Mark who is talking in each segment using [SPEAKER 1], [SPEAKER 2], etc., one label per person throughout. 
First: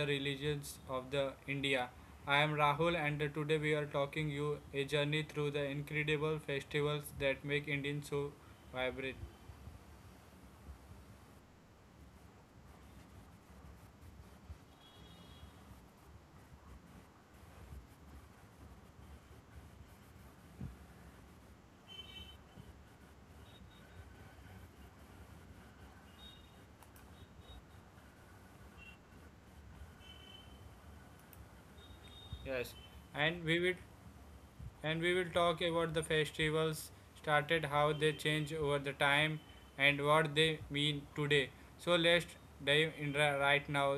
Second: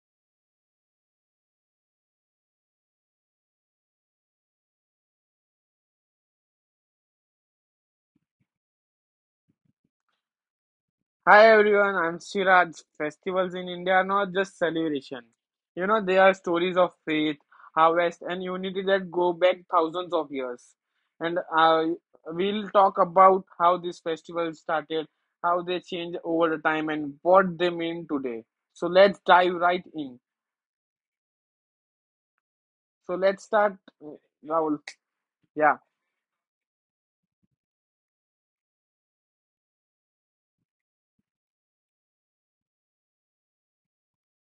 [SPEAKER 1] the religions of the India. I am Rahul and today we are talking you a journey through the incredible festivals that make Indians so vibrant.
[SPEAKER 2] Hi everyone, I'm Siraj. Festivals in India are not just celebration. You know, they are stories of faith, harvest, and unity that go back thousands of years. And We'll talk about how these festivals started, how they change over the time, and what they mean today. So let's dive right in. So
[SPEAKER 1] Yes.
[SPEAKER 2] let's start,
[SPEAKER 1] And
[SPEAKER 2] uh,
[SPEAKER 1] we will
[SPEAKER 2] Rahul.
[SPEAKER 1] and we
[SPEAKER 2] Yeah.
[SPEAKER 1] will talk about the festivals started how they change over the time and what they mean today. So let's dive in right now.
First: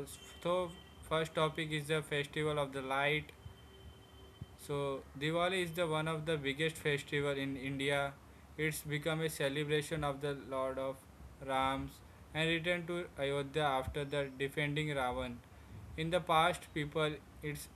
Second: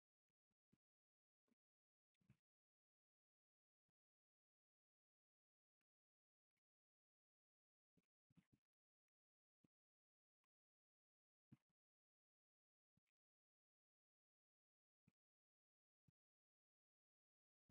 [SPEAKER 1] So first topic is the festival of the light. So Diwali is the one of the biggest festival in India. It's become a celebration of the Lord of Rams and return to Ayodhya after the defending Ravan. In the past, people its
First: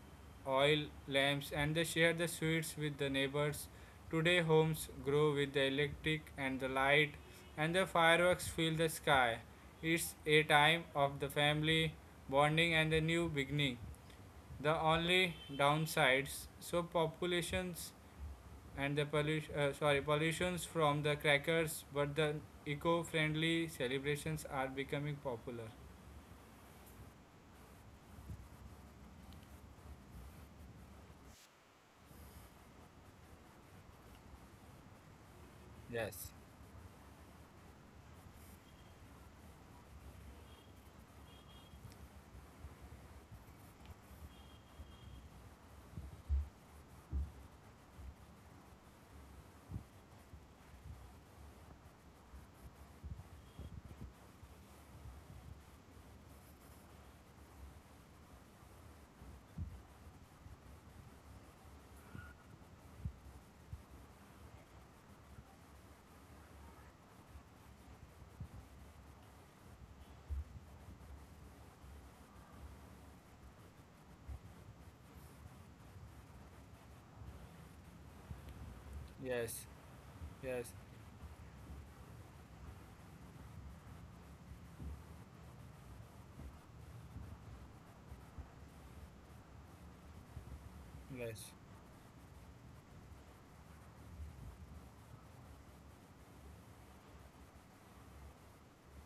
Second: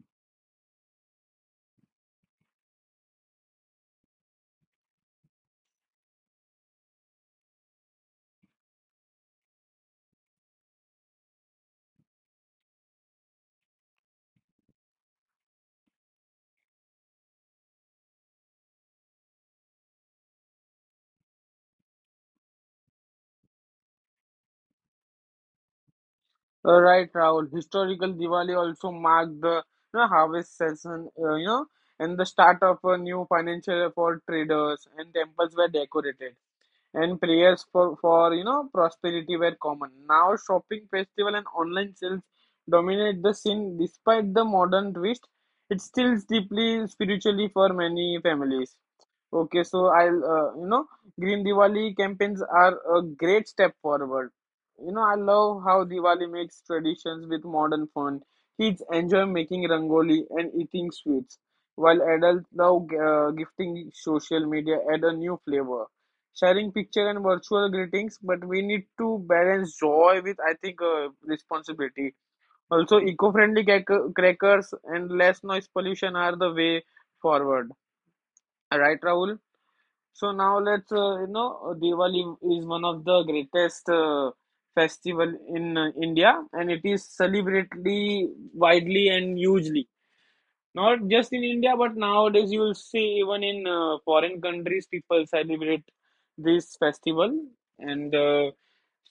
[SPEAKER 1] oil lamps and they share the sweets with the neighbors. Today, homes grow with the electric and the light, and the fireworks fill the sky. It's a time of the family bonding and the new beginning. The only downsides, so populations and the pollution, sorry, pollutions from the crackers, but the eco-friendly celebrations are becoming popular.
[SPEAKER 2] Right, Rahul. Historical Diwali also marked the you know, harvest season, and the start of a new financial year for traders. And temples were decorated,
[SPEAKER 1] Yes,
[SPEAKER 2] and prayers for you know prosperity were common. Now, shopping festival and online sales dominate the scene. Despite the modern twist, it still deeply spiritually for many families. Okay, so I'll, you know, Green Diwali campaigns are a great step forward. You know, I love how Diwali makes traditions with modern fun. Kids enjoy making rangoli and eating sweets, while adults now gifting social media add a new flavor. Sharing picture and virtual greetings, but we need to balance joy with, I think, responsibility. Also, eco-friendly crackers and less noise pollution are the way forward. Right, Rahul?
[SPEAKER 1] yes,
[SPEAKER 2] So now
[SPEAKER 1] yes,
[SPEAKER 2] let's, you know, Diwali is one of the greatest festival in India, and it is celebratedly widely and hugely. Not just in
[SPEAKER 1] yes,
[SPEAKER 2] India, but nowadays you will see even in foreign countries people celebrate this festival. And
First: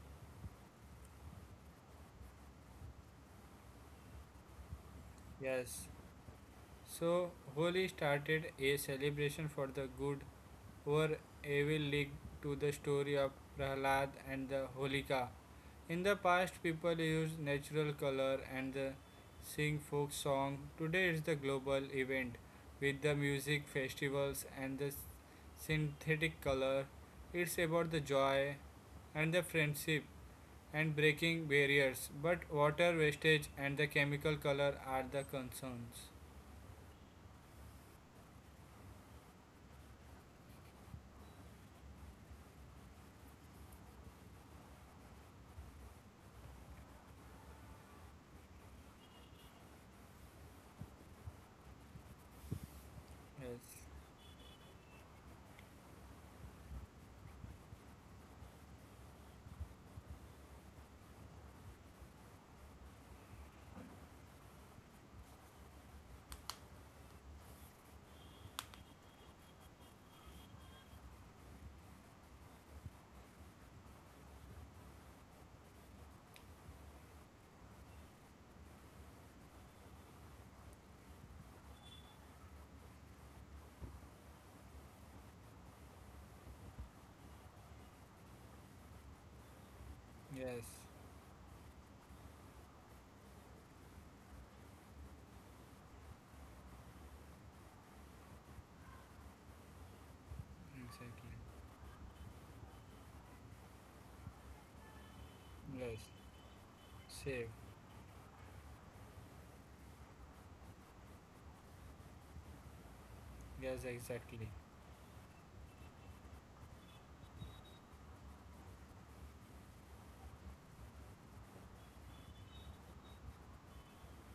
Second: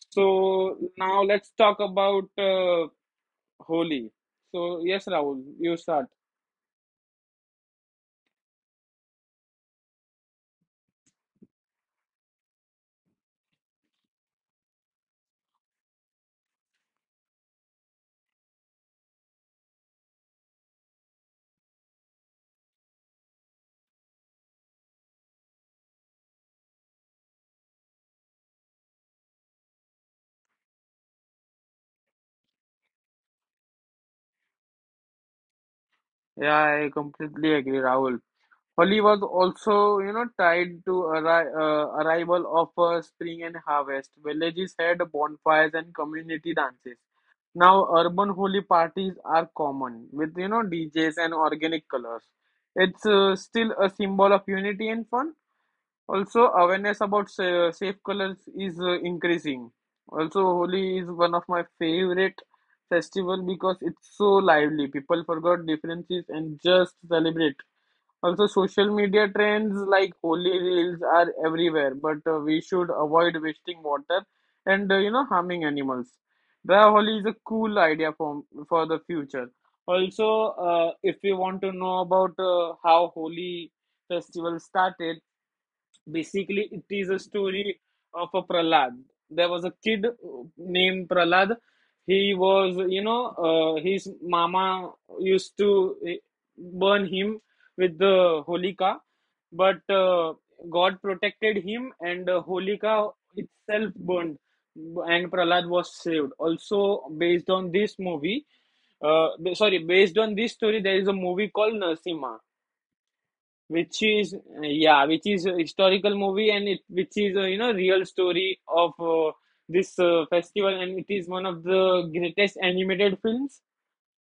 [SPEAKER 2] So now let's talk about Holi. So yes, Rahul, you
[SPEAKER 1] yes.
[SPEAKER 2] start.
[SPEAKER 1] So Holi started a celebration for the good, or evil league to the story of Prahlad and the Holika. In the past, people used natural color and the sing folk song. Today, it's the global event with the music festivals and the synthetic color. It's about the joy and the friendship and breaking barriers. But water wastage and the chemical color are the concerns.
[SPEAKER 2] Yeah, I completely agree, Rahul. Holi was also, you know, tied to arrival of spring and harvest. Villages had bonfires and community dances. Now, urban Holi parties are common with, you know, DJs and organic colors. It's
[SPEAKER 1] Yes,
[SPEAKER 2] still a symbol of unity and fun. Also, awareness about safe colors is increasing. Also, Holi is one of my favorite festival because it's so lively. People forgot differences and just celebrate also, social media trends like holy reels are everywhere, but we should avoid wasting water and you know harming animals. The holy is a cool idea for the future. Also, if we want to know about how holy festival started, basically it is a story of a prahlad, there was a kid
[SPEAKER 1] yes,
[SPEAKER 2] named prahlad. He was you know his mama used to burn him with the holika, but god
[SPEAKER 1] exactly.
[SPEAKER 2] protected him and holika itself burned and prahlad
[SPEAKER 1] Yes,
[SPEAKER 2] was saved also.
[SPEAKER 1] save.
[SPEAKER 2] Based on this movie, uh, sorry based on this story, there is a movie called narsimha,
[SPEAKER 1] Yes,
[SPEAKER 2] which is
[SPEAKER 1] exactly.
[SPEAKER 2] yeah, which is a historical movie and it which is a you know real story of this festival, and it is one of the greatest animated films.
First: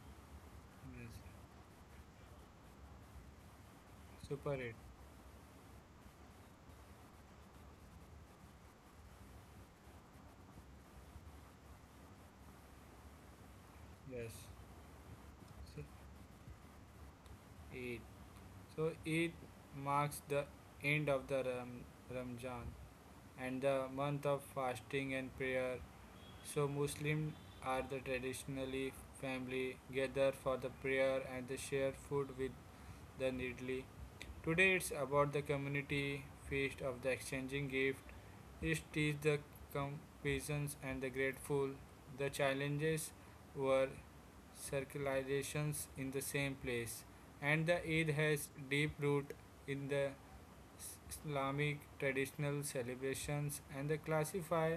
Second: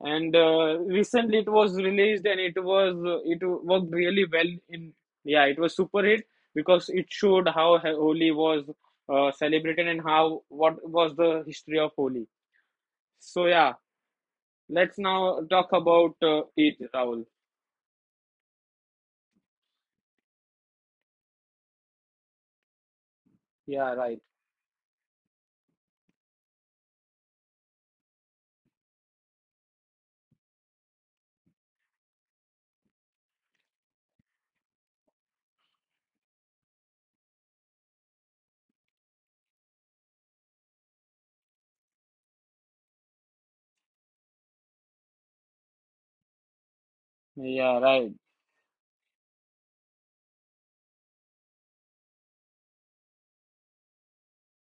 [SPEAKER 2] And
[SPEAKER 1] Yes,
[SPEAKER 2] Recently it was released and it was it worked really well
[SPEAKER 1] super it.
[SPEAKER 2] in, yeah, it was super hit because it showed how Holi was celebrated and how what was the history of Holi. So yeah,
[SPEAKER 1] Yes,
[SPEAKER 2] let's now talk
[SPEAKER 1] so,
[SPEAKER 2] about it, Rahul.
[SPEAKER 1] So it marks the end of the Ramzan and the
[SPEAKER 2] Yeah, right.
[SPEAKER 1] month of fasting and prayer. So Muslims are the traditionally family gather for the prayer and the share food with the needly. Today it's about the community feast of the exchanging gift it teaches the compassion and the grateful. The challenges were circulations in the same place, and the
[SPEAKER 2] Yeah,
[SPEAKER 1] Eid
[SPEAKER 2] right,
[SPEAKER 1] has deep root in the Islamic traditional celebrations and they classify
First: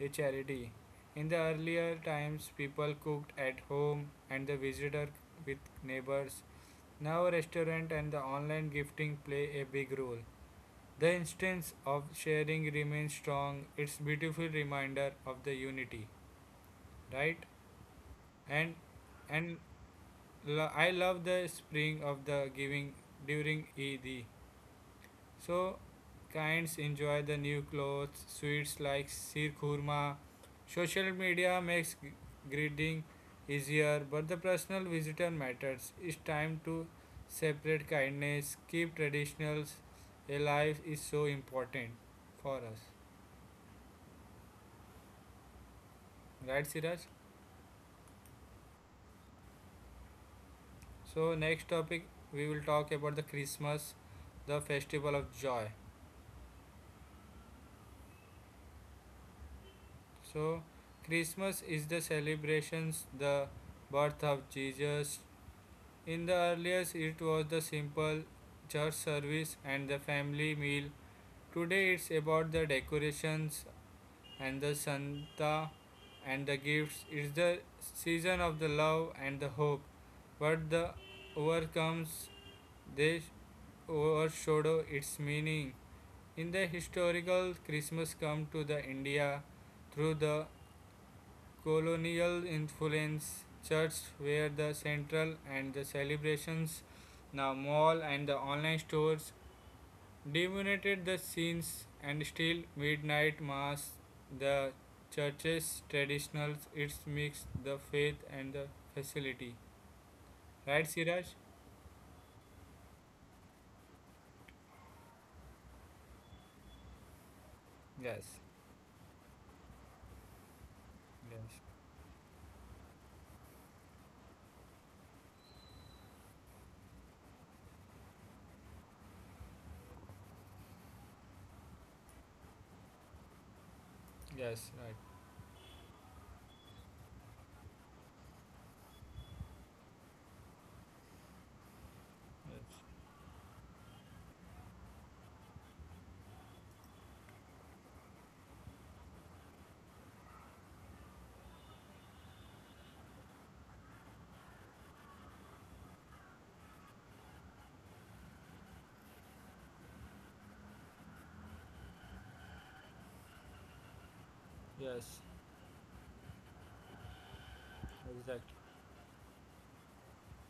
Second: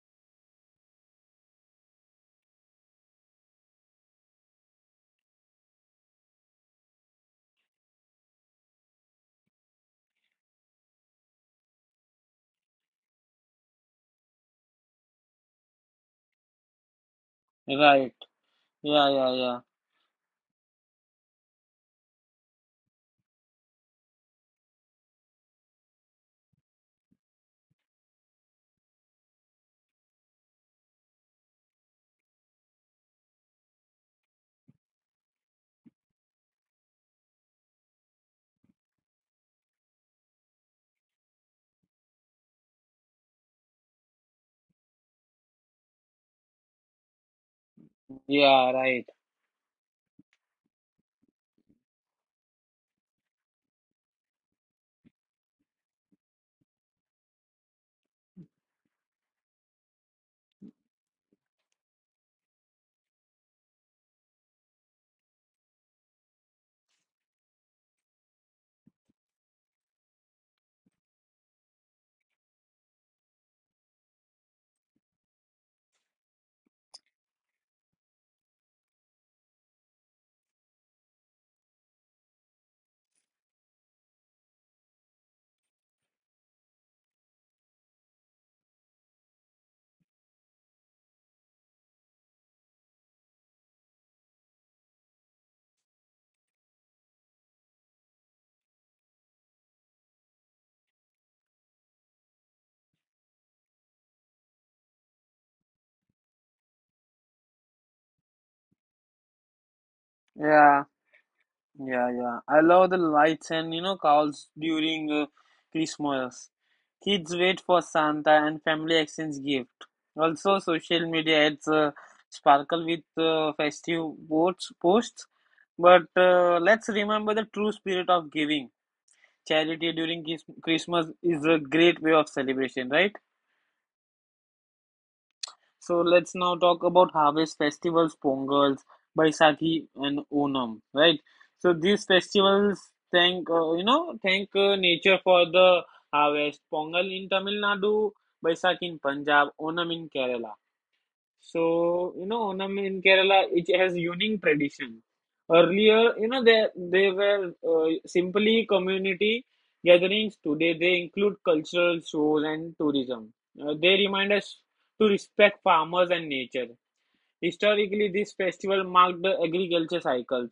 [SPEAKER 1] a charity. In the earlier times, people cooked at home and the visitor with neighbors. Now, restaurant and the online gifting play a big role. The instance of sharing remains strong. It's beautiful reminder of the unity, right?
[SPEAKER 2] right.
[SPEAKER 1] And
[SPEAKER 2] Yeah, yeah, yeah.
[SPEAKER 1] and I love the spring of the giving during Eid. So kinds enjoy the new clothes, sweets like sir khurma. Social media makes greeting easier, but the personal visitor matters. It's time to separate kindness, keep traditionals alive is so important for us. Right, Siraj?
[SPEAKER 2] Yeah, right.
[SPEAKER 1] So, next topic we will talk about the Christmas, the festival of joy. So, Christmas is the celebrations, the birth of Jesus. In the earliest, it was the simple church service and the family meal. Today, it's about the decorations and the Santa and the gifts. It's the season of the love and the hope, but the overcomes they overshadow its meaning. In the historical Christmas come to the India through the colonial influence church were the central and the celebrations the mall and the online stores dominated the scenes and still midnight mass the church's traditional it's mix the faith and the facility,
[SPEAKER 2] Yeah,
[SPEAKER 1] right, Siraj?
[SPEAKER 2] yeah, yeah. I love the lights and you know calls during Christmas. Kids wait for
[SPEAKER 1] Yes,
[SPEAKER 2] Santa and family exchange gift. Also, social media
[SPEAKER 1] yes,
[SPEAKER 2] adds sparkle with festive posts. But let's remember the true spirit of giving. Charity during Christmas is a great way of celebration, right?
[SPEAKER 1] yes, right,
[SPEAKER 2] So let's now talk about harvest festivals, Pongals, Baisakhi, and Onam, right? So these festivals
[SPEAKER 1] yes,
[SPEAKER 2] thank nature for the harvest. Pongal in Tamil Nadu, Baisakhi in Punjab, Onam in Kerala. So, you know, Onam in Kerala, it has unique tradition. Earlier, you know, they were simply community gatherings. Today, they include cultural shows and tourism. They remind us to
[SPEAKER 1] yes,
[SPEAKER 2] respect farmers and nature. Historically, this
[SPEAKER 1] exactly,
[SPEAKER 2] festival marked the agriculture cycles,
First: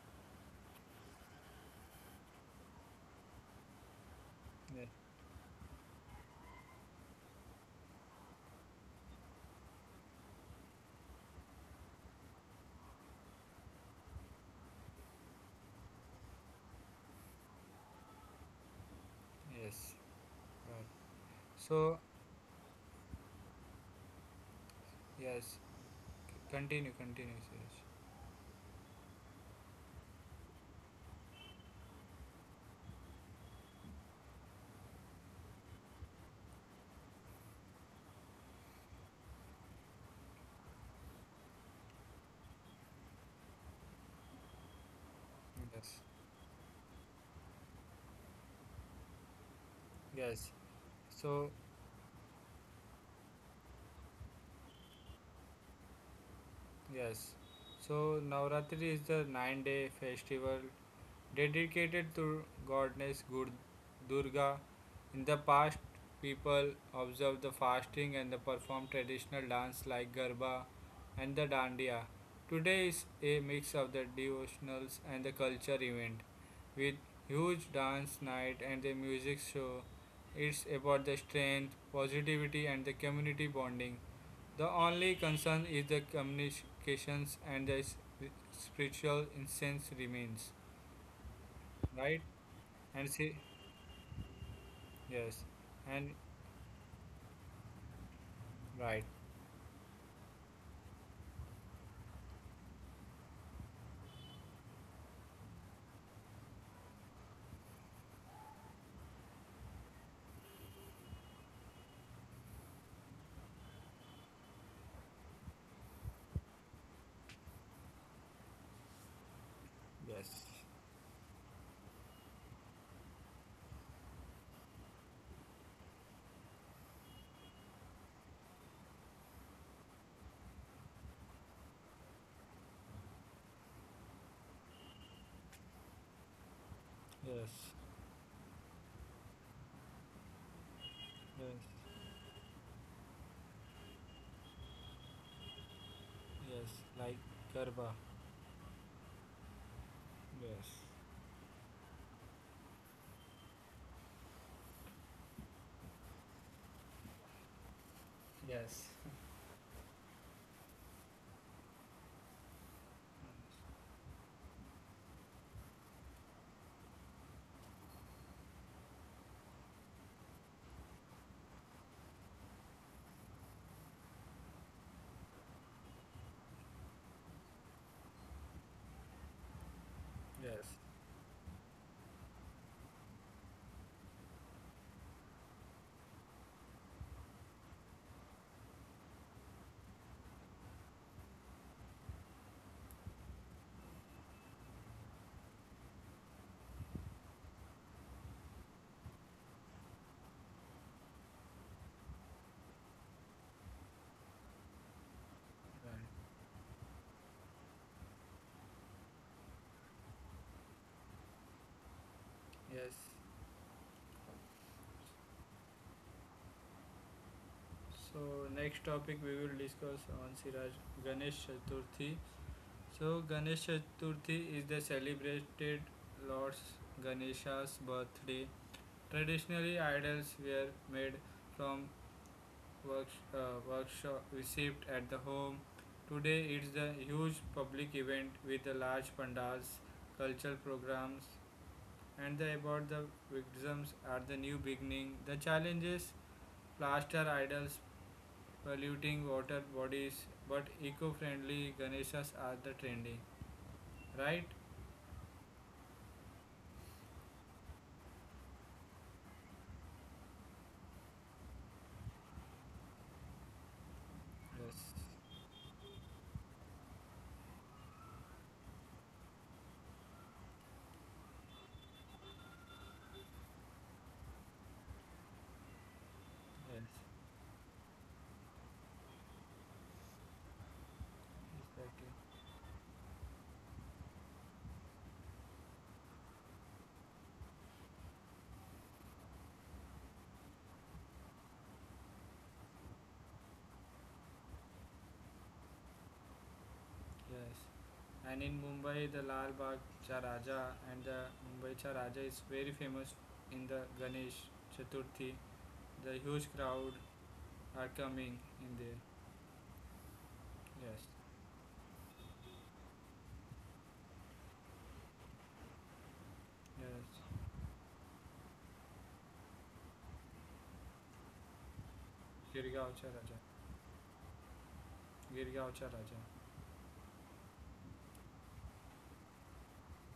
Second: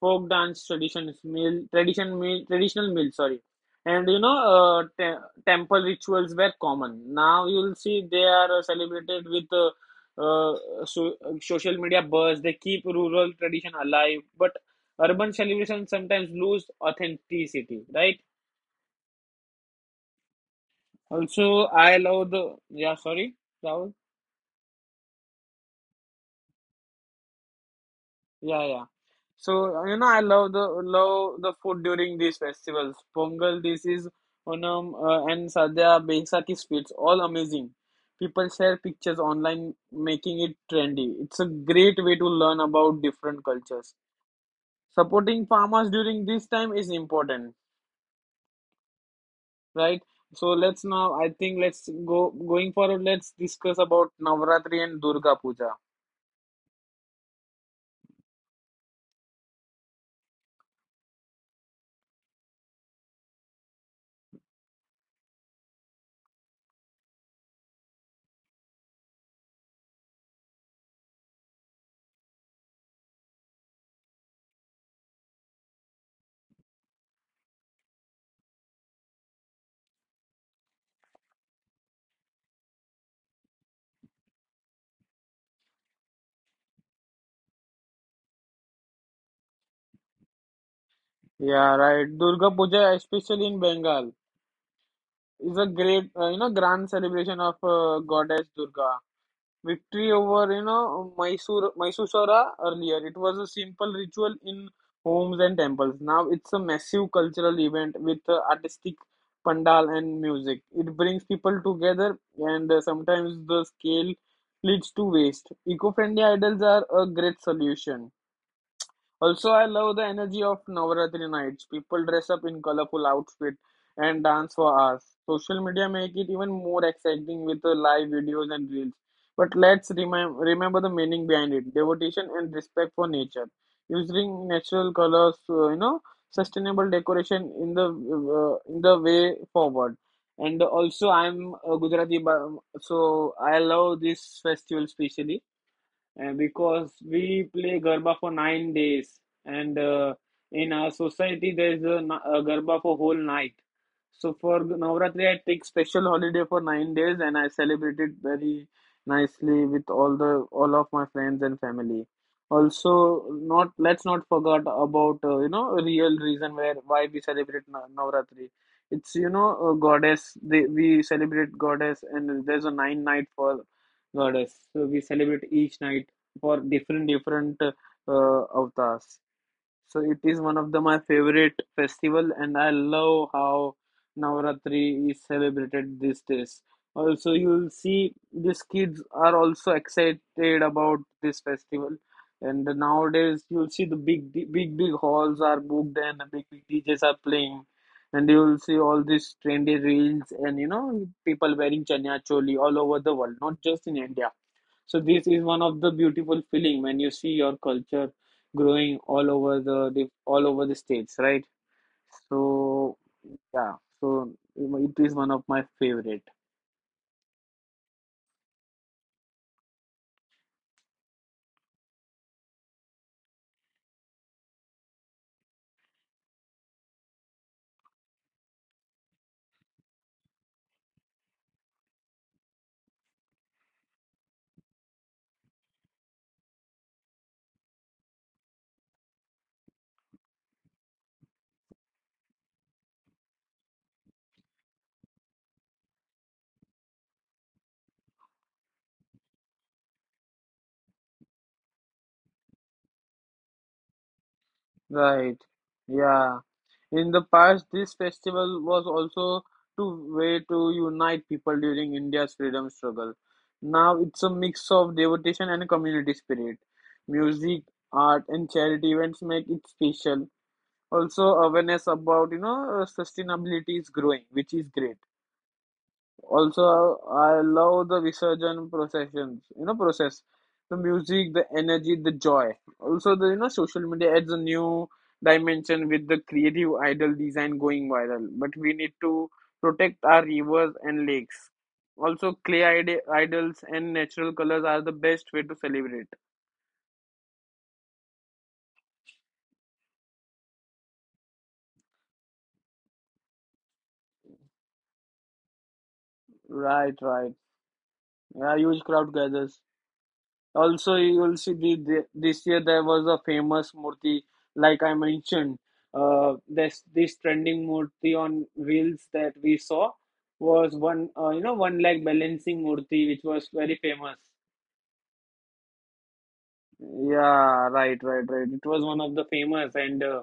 [SPEAKER 2] folk dance traditions, meal tradition meal traditional meal, sorry, and you know
[SPEAKER 1] yes,
[SPEAKER 2] temple rituals were common. Now you'll see they are celebrated with uh, social media buzz. They keep rural tradition alive, but urban celebrations sometimes lose authenticity. Right?
[SPEAKER 1] yes, right.
[SPEAKER 2] Also, I
[SPEAKER 1] So
[SPEAKER 2] love the yeah. Sorry, Rahul?
[SPEAKER 1] yes, continue, continue, Suresh.
[SPEAKER 2] Yeah, yeah. So you know, I love the food during these festivals. Pongal, this is Onam, and Sadhya Baisakhi sweets, all amazing. People share pictures online, making it trendy. It's a great way to learn about different cultures. Supporting farmers
[SPEAKER 1] Yes,
[SPEAKER 2] during this time is important, right?
[SPEAKER 1] yes.
[SPEAKER 2] So let's now. I
[SPEAKER 1] So,
[SPEAKER 2] think let's go going forward. Let's discuss about Navratri and Durga Puja.
[SPEAKER 1] yes. So, Navratri is the 9-day festival dedicated to goddess Durga. In the past people observed the fasting and the performed traditional dance like Garba and the Dandiya. Today is a mix of the devotionals and the culture event with huge dance night and the music show. It's about the strength, positivity and the community bonding. The only concern is the communications and the spiritual incense remains.
[SPEAKER 2] Yeah, right.
[SPEAKER 1] Right?
[SPEAKER 2] Durga Puja,
[SPEAKER 1] And see
[SPEAKER 2] especially in Bengal,
[SPEAKER 1] yes,
[SPEAKER 2] is a great
[SPEAKER 1] and
[SPEAKER 2] you know grand celebration of goddess Durga.
[SPEAKER 1] right,
[SPEAKER 2] Victory over you know Mysura. Earlier it was a simple ritual in homes and temples. Now it's a massive cultural event with artistic pandal and music. It brings people together, and sometimes the scale leads to waste. Eco-friendly idols are a great solution. Also, I love the energy
[SPEAKER 1] yes,
[SPEAKER 2] of Navaratri nights. People dress up in colorful outfits and dance for hours. Social media make it even more exciting with the live videos and reels. But let's remember the meaning behind it: devotion and respect for nature. Using natural colors, you know, sustainable decoration
[SPEAKER 1] yes,
[SPEAKER 2] in the way forward. And also, I'm a
[SPEAKER 1] yes,
[SPEAKER 2] Gujarati, so I love this festival specially
[SPEAKER 1] yes,
[SPEAKER 2] because
[SPEAKER 1] like
[SPEAKER 2] we play
[SPEAKER 1] garba,
[SPEAKER 2] Garba for 9 days, and in
[SPEAKER 1] yes,
[SPEAKER 2] our society there is a Garba for whole night. So for Navratri, I take special holiday for 9 days, and I celebrate it very
[SPEAKER 1] yes,
[SPEAKER 2] nicely with all of my friends and family. Also, not let's not forget about you know real reason where why we celebrate Navratri. It's you know a goddess. We celebrate goddess, and there's a nine night for goddess. So we celebrate each night for different avatars. So it is one of the
[SPEAKER 1] yes,
[SPEAKER 2] my favorite festival, and I love how Navaratri is celebrated these days. Also, you will see these kids are also excited about this festival, and nowadays you will see the big halls are booked and the big DJs are playing. And you will see all these trendy reels and you know people wearing chanya choli all over the world, not just in India. So this is one of the beautiful
[SPEAKER 1] right,
[SPEAKER 2] feeling when you see your culture growing all over the all over the states, right? So
[SPEAKER 1] yes.
[SPEAKER 2] yeah, so it is one of my favorite.
[SPEAKER 1] So next topic we will discuss on Siraj Ganesh Chaturthi. So Ganesh Chaturthi is the celebrated Lord Ganesha's birthday. Traditionally idols were made from works, workshop received at the home. Today it's the huge public event with the large pandals, cultural programs, and the about the victims at the new beginning. The challenges plaster idols polluting water bodies, but eco-friendly Ganeshas are the trending, right?
[SPEAKER 2] Right. Yeah. In the past, this festival was also to way to unite people during India's freedom struggle. Now it's a mix
[SPEAKER 1] Yes,
[SPEAKER 2] of devotion and community spirit. Music, art, and charity events make it special. Also awareness about you know sustainability is growing, which is great. Also
[SPEAKER 1] yes,
[SPEAKER 2] I love the resurgent processions, you know, process the music, the energy, the
[SPEAKER 1] exactly.
[SPEAKER 2] joy. Also the you know social media adds a new dimension with the creative idol design going viral, but we need to protect our rivers and lakes. Also clay idols and natural colors are the best way to celebrate,
[SPEAKER 1] Yes. And in Mumbai, the Lal Bagh Raja and the Mumbai Cha is very famous in the Ganesh Chaturthi. The huge
[SPEAKER 2] right?
[SPEAKER 1] crowd
[SPEAKER 2] Right.
[SPEAKER 1] are coming
[SPEAKER 2] Yeah, huge
[SPEAKER 1] in there.
[SPEAKER 2] crowd gathers. Also,
[SPEAKER 1] Yes,
[SPEAKER 2] you will see this year there was a famous murti, like I mentioned. This
[SPEAKER 1] yes.
[SPEAKER 2] trending murti on wheels that we saw was one, you know, one leg balancing
[SPEAKER 1] Girgaon
[SPEAKER 2] murti,
[SPEAKER 1] Cha
[SPEAKER 2] which
[SPEAKER 1] Raja.
[SPEAKER 2] was very famous.
[SPEAKER 1] Girgaon Cha Raja.
[SPEAKER 2] Yeah, right, It was one of the famous and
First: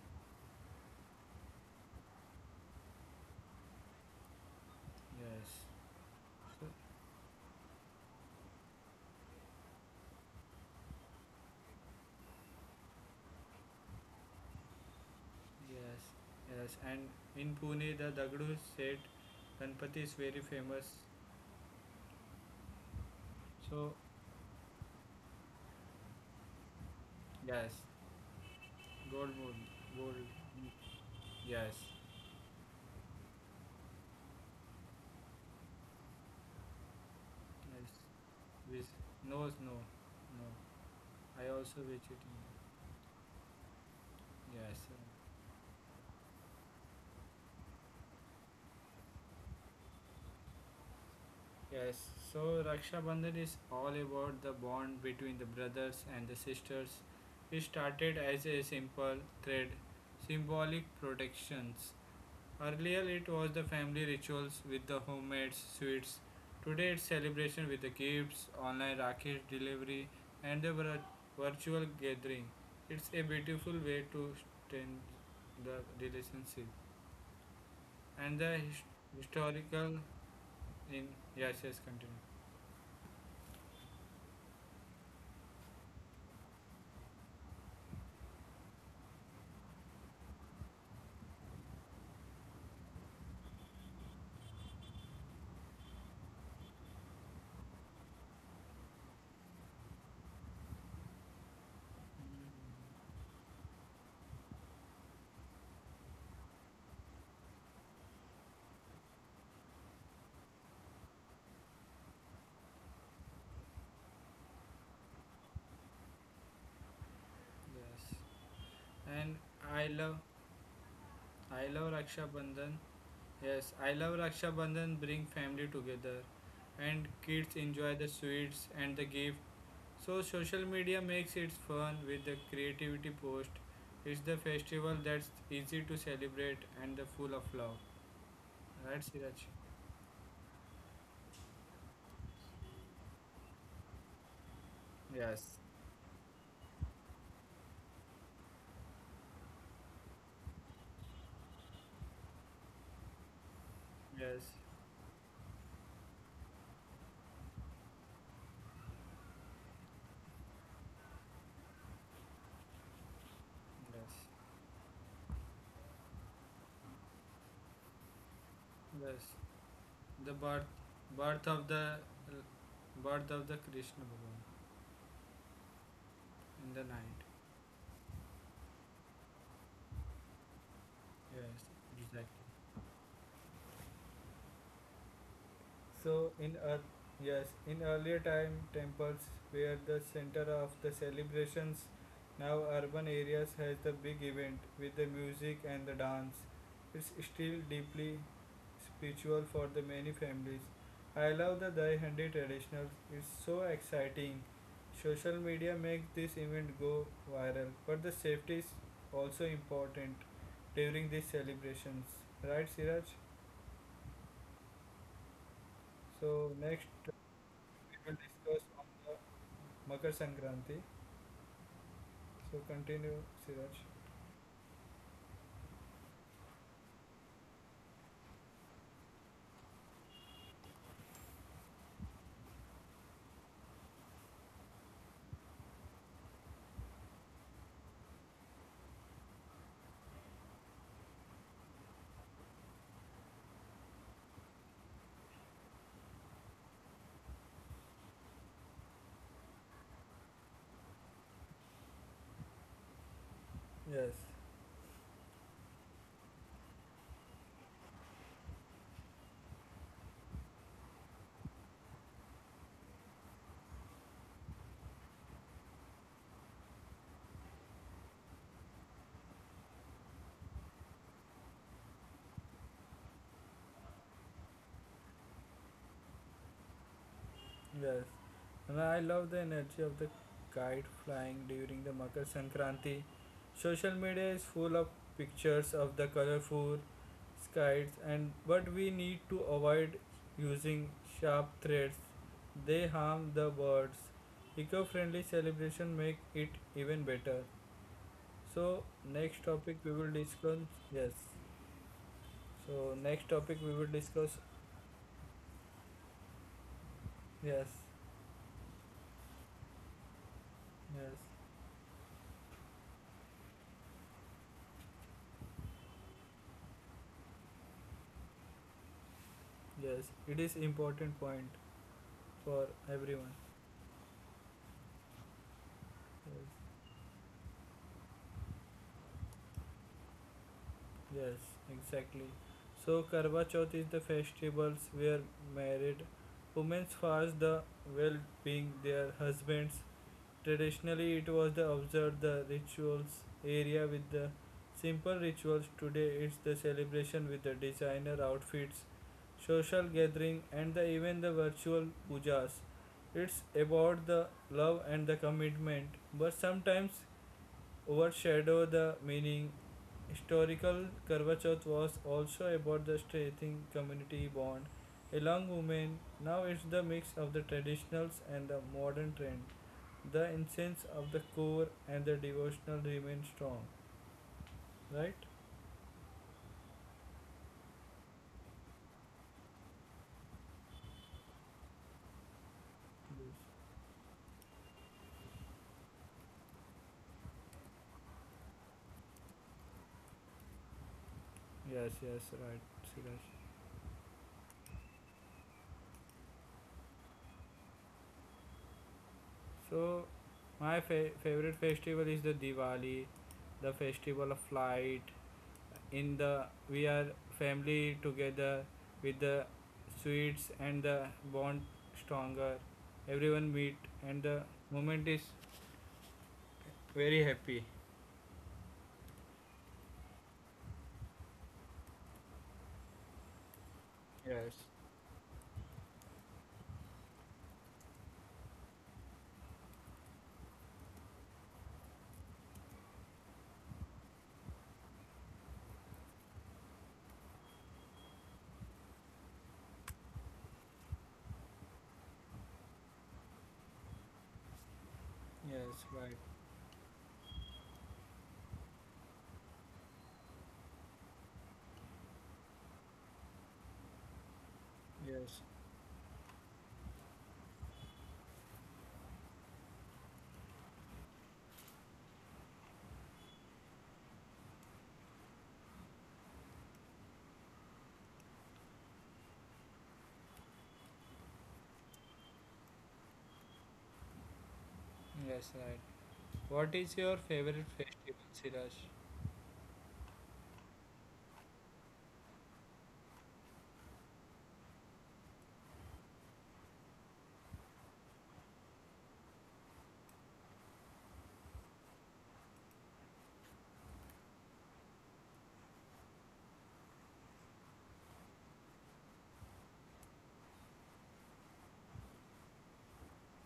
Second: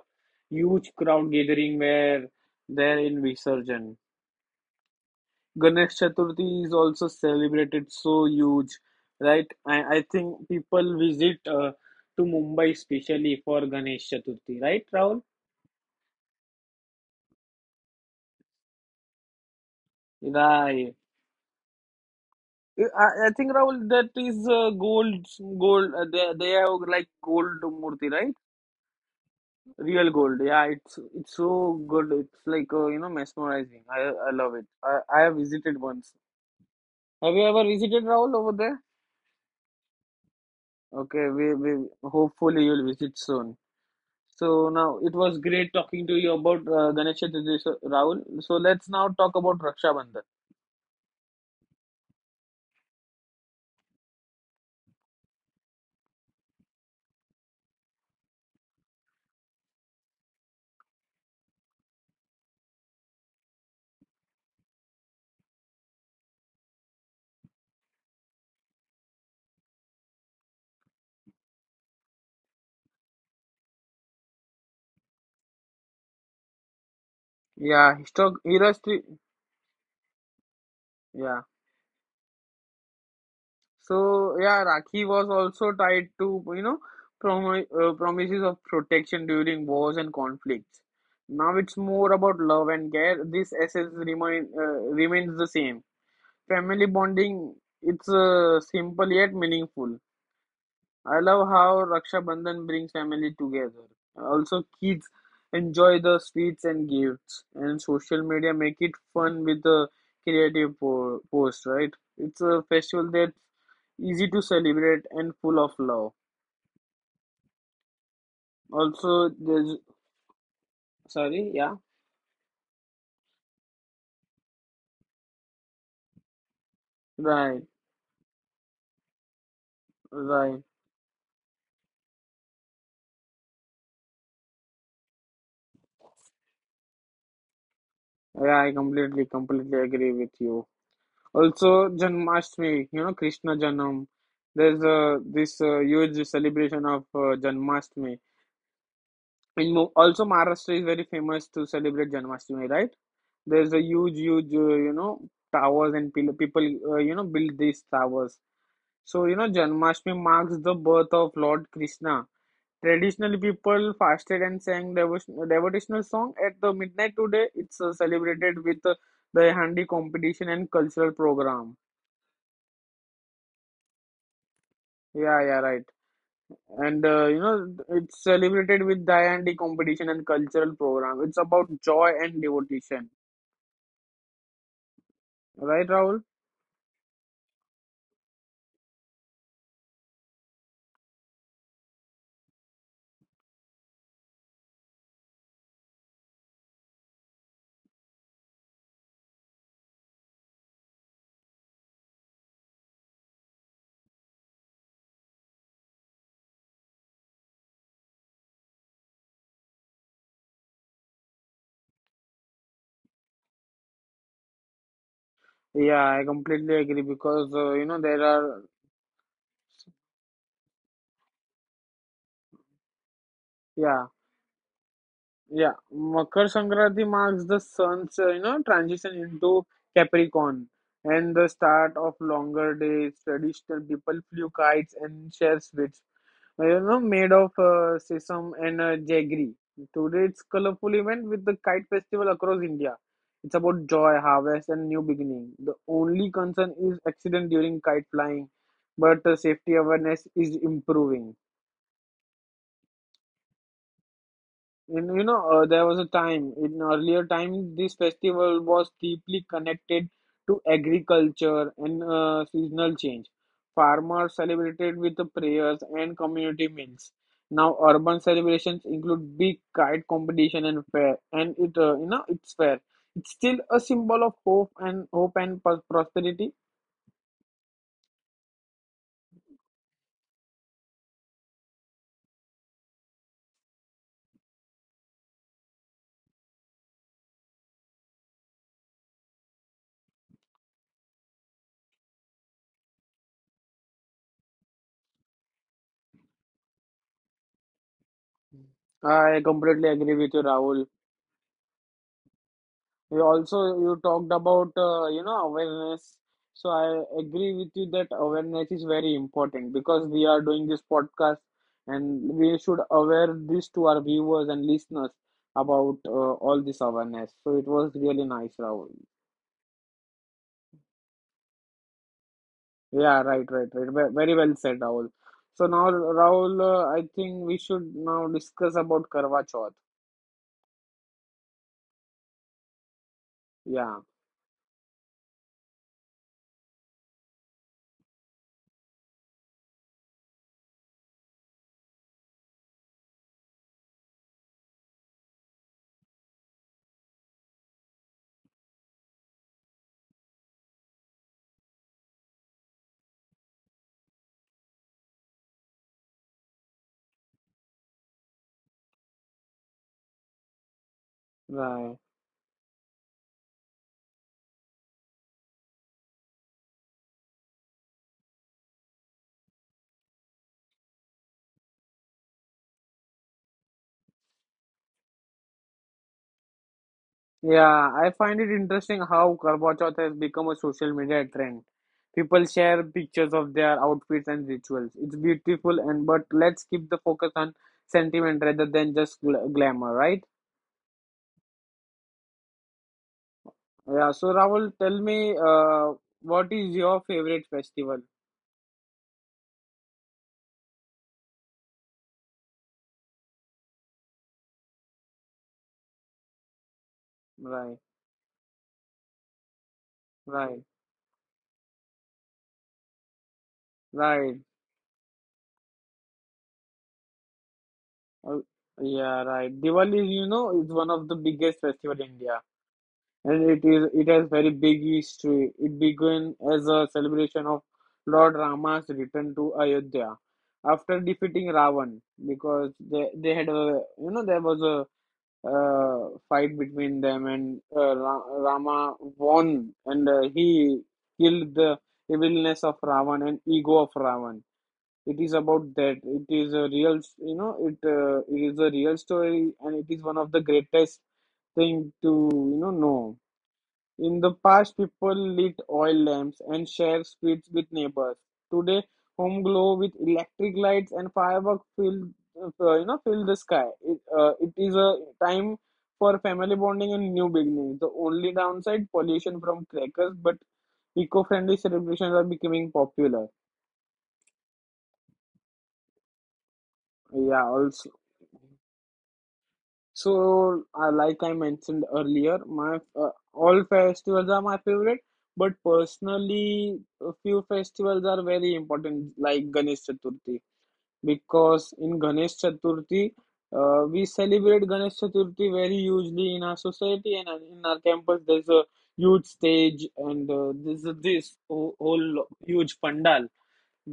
[SPEAKER 2] huge crowd gathering where there in Visarjan.
[SPEAKER 1] Yes.
[SPEAKER 2] Ganesh Chaturthi
[SPEAKER 1] So,
[SPEAKER 2] is also celebrated so huge, right? I think people visit to Mumbai especially for Ganesh Chaturthi, right, Rahul?
[SPEAKER 1] yes, yes. And in Pune, the Dagdu Set Ganpati is very famous.
[SPEAKER 2] Right. I think Rahul,
[SPEAKER 1] So,
[SPEAKER 2] that is gold. They have like gold
[SPEAKER 1] yes.
[SPEAKER 2] murti, right?
[SPEAKER 1] Gold moon.
[SPEAKER 2] Real
[SPEAKER 1] Gold.
[SPEAKER 2] gold. Yeah, it's so
[SPEAKER 1] Yes.
[SPEAKER 2] good. It's like you know mesmerizing. I love it. I have visited once. Have you ever
[SPEAKER 1] Yes.
[SPEAKER 2] visited, Rahul, over there?
[SPEAKER 1] With no, no, no.
[SPEAKER 2] Okay,
[SPEAKER 1] I also
[SPEAKER 2] we
[SPEAKER 1] visit.
[SPEAKER 2] hopefully you'll visit soon. So
[SPEAKER 1] Yes,
[SPEAKER 2] now it was great talking to you about Ganesh Chaturthi, Rahul. So let's now talk about Raksha Bandhan.
[SPEAKER 1] yes. So Raksha Bandhan is all about the bond between the brothers and the sisters. It started as a simple thread, symbolic protections. Earlier it was the family rituals with the homemade sweets. Today it's celebration with the gifts, online rakhi delivery, and the virtual gathering. It's a beautiful way to strengthen the relationship and
[SPEAKER 2] Yeah,
[SPEAKER 1] the
[SPEAKER 2] he talk. Three.
[SPEAKER 1] historical in yes, yes,
[SPEAKER 2] Yeah.
[SPEAKER 1] continue.
[SPEAKER 2] So yeah, Rakhi was also tied to you know promises of protection during wars and conflicts. Now it's more about love and care. This essence remains the same. Family bonding. It's simple yet meaningful. I love how Raksha Bandhan brings family together. Also, kids enjoy the sweets and gifts, and social media make it fun with the creative post. Right? It's a festival that's easy to celebrate and full of love.
[SPEAKER 1] Yes, and
[SPEAKER 2] Also,
[SPEAKER 1] I love
[SPEAKER 2] there's
[SPEAKER 1] I love
[SPEAKER 2] yeah,
[SPEAKER 1] Raksha Bandhan. Yes, I love Raksha Bandhan. Bring family together, and kids
[SPEAKER 2] right,
[SPEAKER 1] enjoy the sweets and the gift. So social
[SPEAKER 2] right.
[SPEAKER 1] media makes it fun with the creativity post. It's the festival that's easy to celebrate and the full of love.
[SPEAKER 2] Yeah, I
[SPEAKER 1] Right, Siraj?
[SPEAKER 2] completely agree with you. Also, Janmashtami, you know, Krishna Janam. There's
[SPEAKER 1] Yes,
[SPEAKER 2] this huge celebration of Janmashtami in also Maharashtra is very famous to celebrate Janmashtami, right? There's a
[SPEAKER 1] yes,
[SPEAKER 2] you know, towers and people, you know, build these towers. So, you know, Janmashtami marks the birth of Lord Krishna. Traditionally, people fasted
[SPEAKER 1] yes,
[SPEAKER 2] and sang devotional song at the midnight today. It's celebrated with
[SPEAKER 1] yes.
[SPEAKER 2] the handi
[SPEAKER 1] The
[SPEAKER 2] competition and cultural
[SPEAKER 1] birth of
[SPEAKER 2] program.
[SPEAKER 1] the, birth of the Krishna Bhagwan
[SPEAKER 2] Yeah, yeah, right.
[SPEAKER 1] in the
[SPEAKER 2] And
[SPEAKER 1] night.
[SPEAKER 2] you know, it's celebrated with the handi competition and cultural program. It's
[SPEAKER 1] Yes,
[SPEAKER 2] about joy and
[SPEAKER 1] exactly.
[SPEAKER 2] devotion. Right,
[SPEAKER 1] So
[SPEAKER 2] Rahul?
[SPEAKER 1] in yes, in earlier time temples were the center of the celebrations. Now urban areas has the big event with the music and the dance. It's still deeply spiritual for the many families. I love the Dai Handi traditional. It's so exciting. Social media makes this event go viral, but the safety is also important during these celebrations. Right, Siraj?
[SPEAKER 2] Yeah, I completely
[SPEAKER 1] So
[SPEAKER 2] agree
[SPEAKER 1] next we
[SPEAKER 2] because you know there
[SPEAKER 1] will
[SPEAKER 2] are
[SPEAKER 1] discuss on the Makar Sankranti. So continue,
[SPEAKER 2] yeah.
[SPEAKER 1] Siraj.
[SPEAKER 2] Yeah, Makar Sankranti marks the sun's you know transition into Capricorn and the start of longer days. Traditional people flew kites and share sweets, you know, made of sesame and jaggery. Today, it's colorful event with the kite festival across India. It's about joy, harvest, and new beginning. The only concern is accident during kite flying, but safety awareness is improving.
[SPEAKER 1] Yes,
[SPEAKER 2] And you know, there was a time in earlier time this festival was deeply connected to agriculture and seasonal change. Farmers celebrated with the prayers and community meals. Now, urban celebrations include big kite competition and fair, and it you know it's fair. It's still a symbol of hope and prosperity.
[SPEAKER 1] yes. And I love the energy of the kite flying during the Makar Sankranti. Social media is full of pictures of the colorful kites and but we need to avoid using sharp threads. They harm the birds. Eco-friendly celebration make it even better.
[SPEAKER 2] I
[SPEAKER 1] So
[SPEAKER 2] completely
[SPEAKER 1] next
[SPEAKER 2] agree with
[SPEAKER 1] topic
[SPEAKER 2] you,
[SPEAKER 1] we will
[SPEAKER 2] Rahul.
[SPEAKER 1] discuss. Yes.
[SPEAKER 2] You
[SPEAKER 1] So
[SPEAKER 2] also
[SPEAKER 1] next
[SPEAKER 2] you
[SPEAKER 1] topic
[SPEAKER 2] talked
[SPEAKER 1] we will
[SPEAKER 2] about
[SPEAKER 1] discuss.
[SPEAKER 2] you know awareness. So I agree with you that
[SPEAKER 1] Yes,
[SPEAKER 2] awareness is very important because we are doing this podcast
[SPEAKER 1] yes,
[SPEAKER 2] and we should aware this to our viewers and listeners about all this awareness. So it was really nice, Rahul.
[SPEAKER 1] yes. It is important point
[SPEAKER 2] Yeah,
[SPEAKER 1] for
[SPEAKER 2] right, right,
[SPEAKER 1] everyone.
[SPEAKER 2] right. Very well said, Rahul. So now, Rahul,
[SPEAKER 1] Yes,
[SPEAKER 2] I think we should now discuss about Karwa Chauth.
[SPEAKER 1] yes, exactly. So
[SPEAKER 2] Yeah,
[SPEAKER 1] Karwa Chauth is the festivals where married women fast the well-being their husbands. Traditionally, it was the observed the rituals area with the simple rituals. Today, it's the celebration with the designer outfits, social gathering, and the, even the virtual pujas. It's about the love and the commitment, but sometimes overshadow the meaning. Historical
[SPEAKER 2] right.
[SPEAKER 1] Karva Chauth was also about the strengthening community bond along women. Now it's the mix of the traditionals and the modern trends the essence of the core and the devotional remain strong, right,
[SPEAKER 2] Yeah, I find it interesting how Karwa Chauth has become a social media trend. People share pictures of their
[SPEAKER 1] yes,
[SPEAKER 2] outfits and rituals. It's beautiful, and but let's keep the focus on sentiment rather than just glamour, right?
[SPEAKER 1] yes, yes, right, Siraj.
[SPEAKER 2] Yeah. So Rahul, tell me, what is your favorite festival?
[SPEAKER 1] So my favorite festival is the Diwali, the festival of light, in the we
[SPEAKER 2] Right,
[SPEAKER 1] are family together with the
[SPEAKER 2] right,
[SPEAKER 1] sweets and the bond stronger everyone
[SPEAKER 2] right.
[SPEAKER 1] meet and the moment is very
[SPEAKER 2] Uh,
[SPEAKER 1] happy,
[SPEAKER 2] yeah, right. Diwali, you know, is one of the biggest festival in India. And it is it has very big
[SPEAKER 1] yes,
[SPEAKER 2] history. It began as a celebration of Lord Rama's return to Ayodhya after defeating Ravan because they had a you know there was a fight between them and Rama won and he killed the evilness of Ravan and ego of Ravan. It is about that. It is
[SPEAKER 1] yes,
[SPEAKER 2] a
[SPEAKER 1] right,
[SPEAKER 2] real, you know, it it is a real story and it is one of the greatest thing to you know in the past, people lit oil
[SPEAKER 1] yes,
[SPEAKER 2] lamps and shared sweets with neighbors. Today, home glow with electric lights and fireworks fill, you know, fill the sky. It is a time for family bonding and new beginnings. The only downside, pollution from crackers, but eco-friendly celebrations are becoming popular.
[SPEAKER 1] yes, right. What
[SPEAKER 2] Yeah,
[SPEAKER 1] is your
[SPEAKER 2] also.
[SPEAKER 1] favorite festival, Siraj?
[SPEAKER 2] So, like I mentioned earlier, my all festivals are my favorite, but personally, a few festivals are very important, like Ganesh Chaturthi, because in Ganesh Chaturthi, we celebrate Ganesh Chaturthi very hugely in our society and in our campus. There's a huge stage and there's a, this whole huge pandal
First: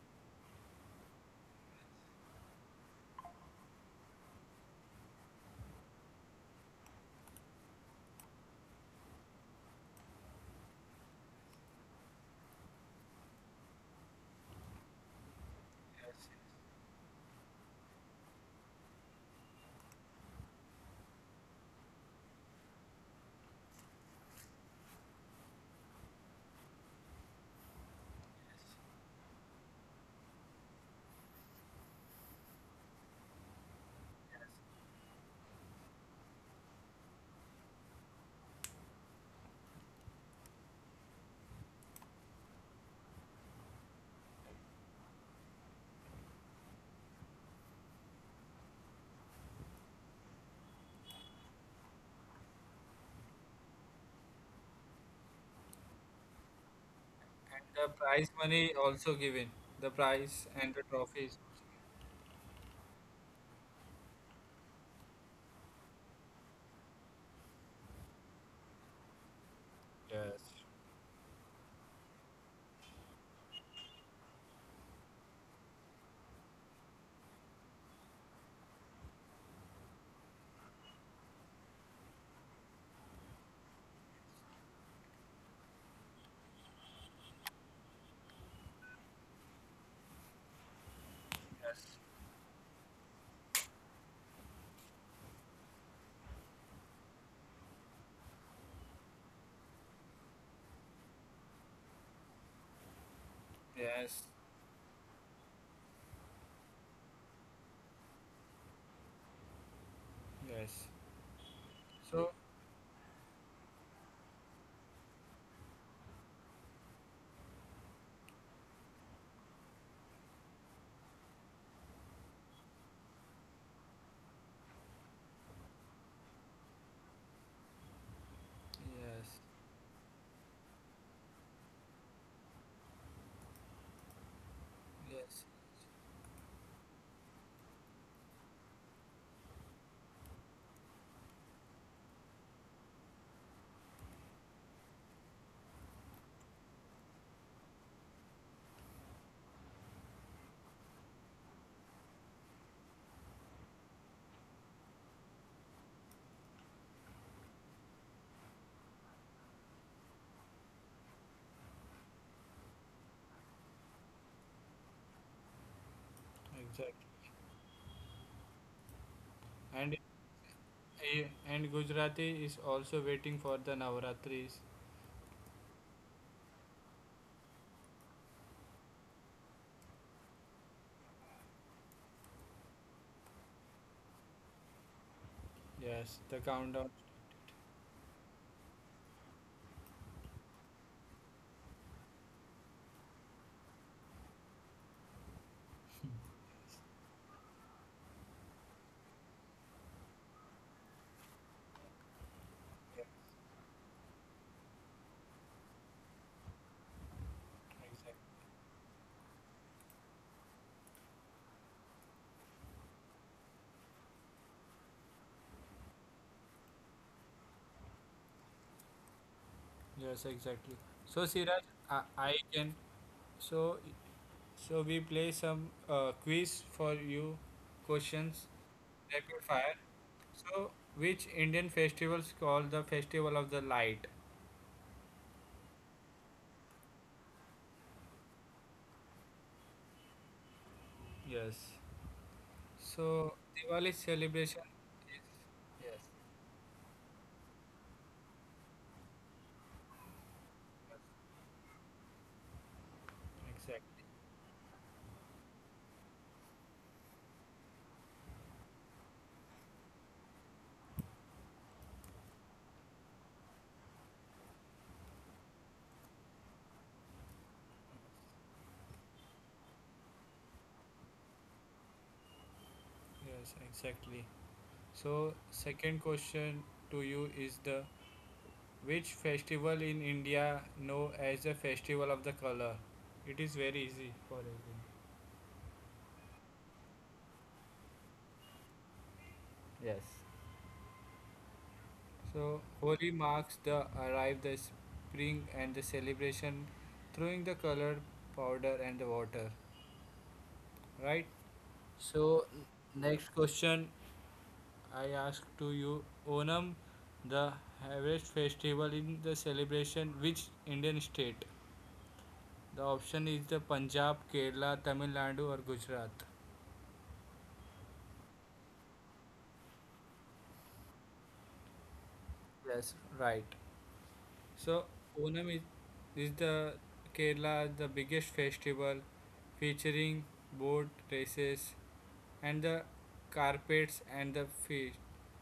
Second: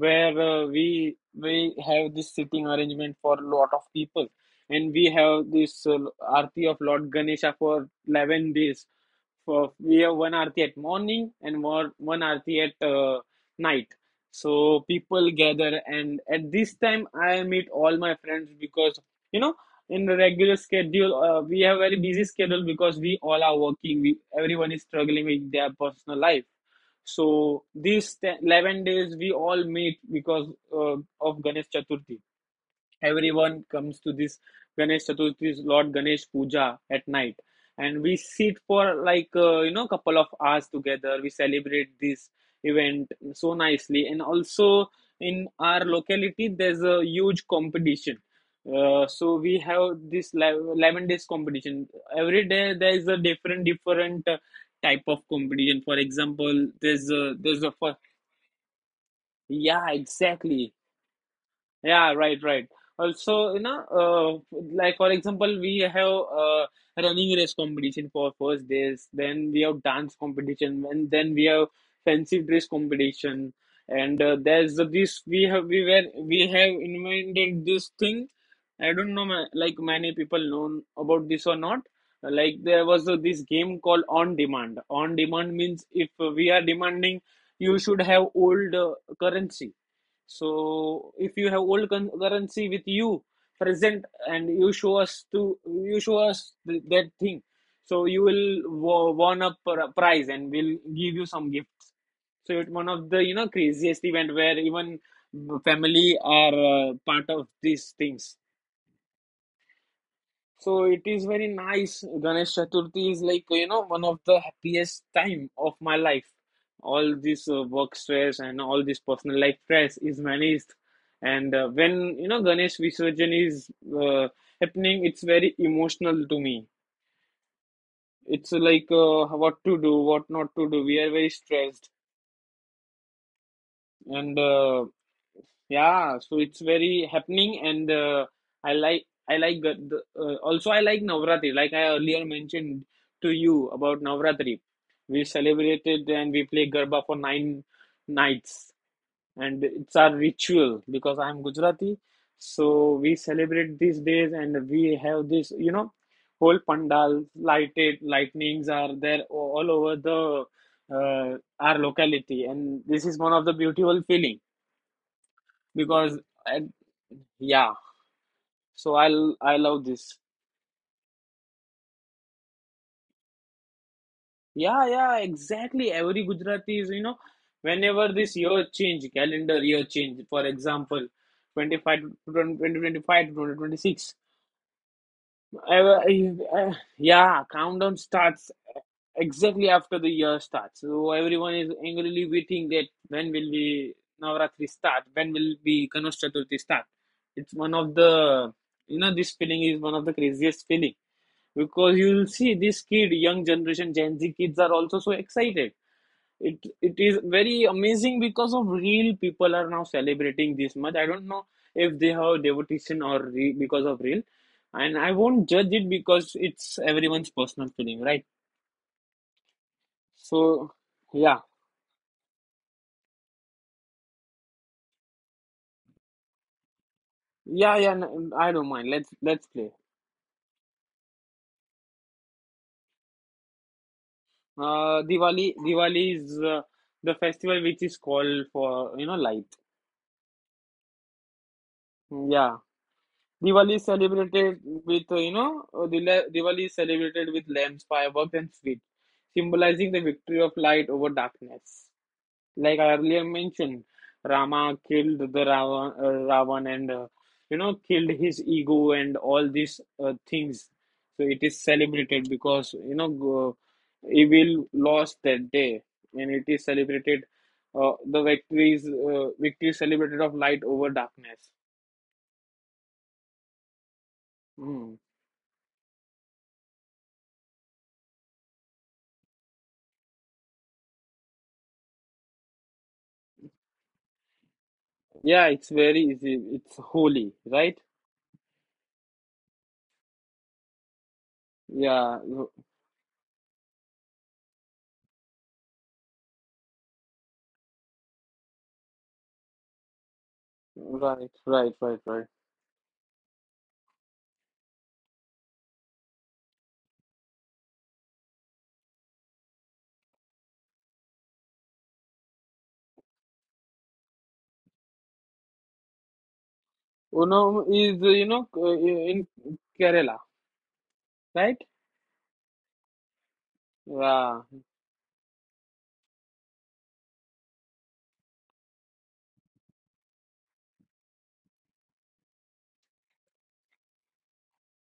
[SPEAKER 2] where uh, we have this sitting arrangement for a lot of people and we have this arti of lord ganesha for 11 days for we have one arti at morning and more one arti at night. So people gather and at this time I meet all my friends because you know in the regular schedule we have very busy schedule because we all are working we everyone is struggling with their personal life. So these 11 days we all meet because of Ganesh Chaturthi everyone comes to this Ganesh Chaturthi, Lord Ganesh Puja at night, and we sit for like you know couple of hours together. We celebrate this event so nicely, and also in our locality there's a huge competition. So we have this 11 days competition every day there is a different type of competition for example there's a
[SPEAKER 1] And
[SPEAKER 2] there's
[SPEAKER 1] the
[SPEAKER 2] a
[SPEAKER 1] prize money also given. The
[SPEAKER 2] yeah
[SPEAKER 1] prize and the
[SPEAKER 2] exactly.
[SPEAKER 1] trophies.
[SPEAKER 2] Yeah, right, right. Also, you know, like for example, we have running race competition for first days, then we have dance competition, and then we have fancy dress competition. And there's this we have invented this thing. I don't know, like many people know about this or not. Like there was this game called on demand. On demand means if we are demanding, you should have old currency. So if you have
[SPEAKER 1] Yes.
[SPEAKER 2] old currency with you present and you show us that thing, so you will won a prize and we'll give you some gifts. So it's one of the you know
[SPEAKER 1] Yes.
[SPEAKER 2] craziest event where even family are part of these things.
[SPEAKER 1] Yes.
[SPEAKER 2] So it is very
[SPEAKER 1] So
[SPEAKER 2] nice. Ganesh Chaturthi is like, you know, one of the happiest time of my life. All this work stress and all this personal life stress is managed. And when, you know, Ganesh Visarjan is uh, happening, it's very emotional to me. It's
[SPEAKER 1] yes.
[SPEAKER 2] like what to do, what not to do. We are very stressed. And
[SPEAKER 1] Yes.
[SPEAKER 2] yeah, so it's very happening, and I like I like the also I like Navratri. Like I earlier mentioned to you about Navratri, we celebrated and we play Garba for nine nights, and it's our ritual because I'm Gujarati, so we celebrate these days and we have this you know whole pandal lighted lightnings are there all over the our locality, and this is one of the beautiful feeling because. At
[SPEAKER 1] Exactly.
[SPEAKER 2] yeah, so I'll
[SPEAKER 1] And
[SPEAKER 2] I love this.
[SPEAKER 1] eh, and Gujarati is also waiting for the Navratris.
[SPEAKER 2] Yeah, yeah, exactly. Every Gujarati is, you know, whenever this year change, calendar year change, for example, 25 to 2025 to 2026.
[SPEAKER 1] Yes.
[SPEAKER 2] I,
[SPEAKER 1] The
[SPEAKER 2] I,
[SPEAKER 1] countdown.
[SPEAKER 2] yeah, countdown starts exactly after the year starts. So everyone is angrily waiting that when will be Navratri start? When will be Ganesh Chaturthi start? It's one of the, you know, this feeling is one of the craziest feeling because you'll
[SPEAKER 1] Yes.
[SPEAKER 2] see this kid young generation gen z kids are also so excited. It it is
[SPEAKER 1] Exactly.
[SPEAKER 2] very amazing because of real people are now celebrating this much I don't know if they have devotion or because of real and I won't judge it because it's everyone's personal feeling, right?
[SPEAKER 1] Yes. Exactly. So
[SPEAKER 2] So
[SPEAKER 1] Siraj,
[SPEAKER 2] yeah,
[SPEAKER 1] I, I can. So so we play some quiz for you.
[SPEAKER 2] yeah,
[SPEAKER 1] Questions.
[SPEAKER 2] yeah, I don't
[SPEAKER 1] Rapid
[SPEAKER 2] mind, let's
[SPEAKER 1] fire.
[SPEAKER 2] let's play.
[SPEAKER 1] So, which Indian festivals called the Festival of the Light?
[SPEAKER 2] Uh, Diwali, Diwali is the festival which is called for you know light.
[SPEAKER 1] Yes,
[SPEAKER 2] Yeah,
[SPEAKER 1] so, Diwali
[SPEAKER 2] Diwali is
[SPEAKER 1] celebration
[SPEAKER 2] celebrated
[SPEAKER 1] is
[SPEAKER 2] with, you
[SPEAKER 1] yes,
[SPEAKER 2] know, Diwali is celebrated with lamps, fireworks, and sweets, symbolizing the victory of light over darkness. Like I earlier
[SPEAKER 1] exactly.
[SPEAKER 2] mentioned, Rama killed the Ravan, Ravan and, you know, killed his ego and all these things. So it is celebrated because, you know, evil lost that day, and it is celebrated, victory is celebrated of light over darkness.
[SPEAKER 1] Yes, exactly. So,
[SPEAKER 2] Hmm.
[SPEAKER 1] second question to you is the which festival in India known as the Festival of the Color? It is very easy for everyone.
[SPEAKER 2] Yeah, it's very easy. It's holy, right?
[SPEAKER 1] So,
[SPEAKER 2] Yeah, no-
[SPEAKER 1] Holi marks the arrive the spring and the celebration throwing the color powder and the water, right?
[SPEAKER 2] right, right,
[SPEAKER 1] So
[SPEAKER 2] right, right.
[SPEAKER 1] next question I ask to you Onam the harvest festival in the celebration which Indian state. The option is the Punjab Kerala Tamil Nadu or Gujarat,
[SPEAKER 2] Unam is, you know, in Kerala, right?
[SPEAKER 1] yes, right. So
[SPEAKER 2] Yeah,
[SPEAKER 1] Onam is the Kerala the biggest festival featuring boat races and the carpets and the feast.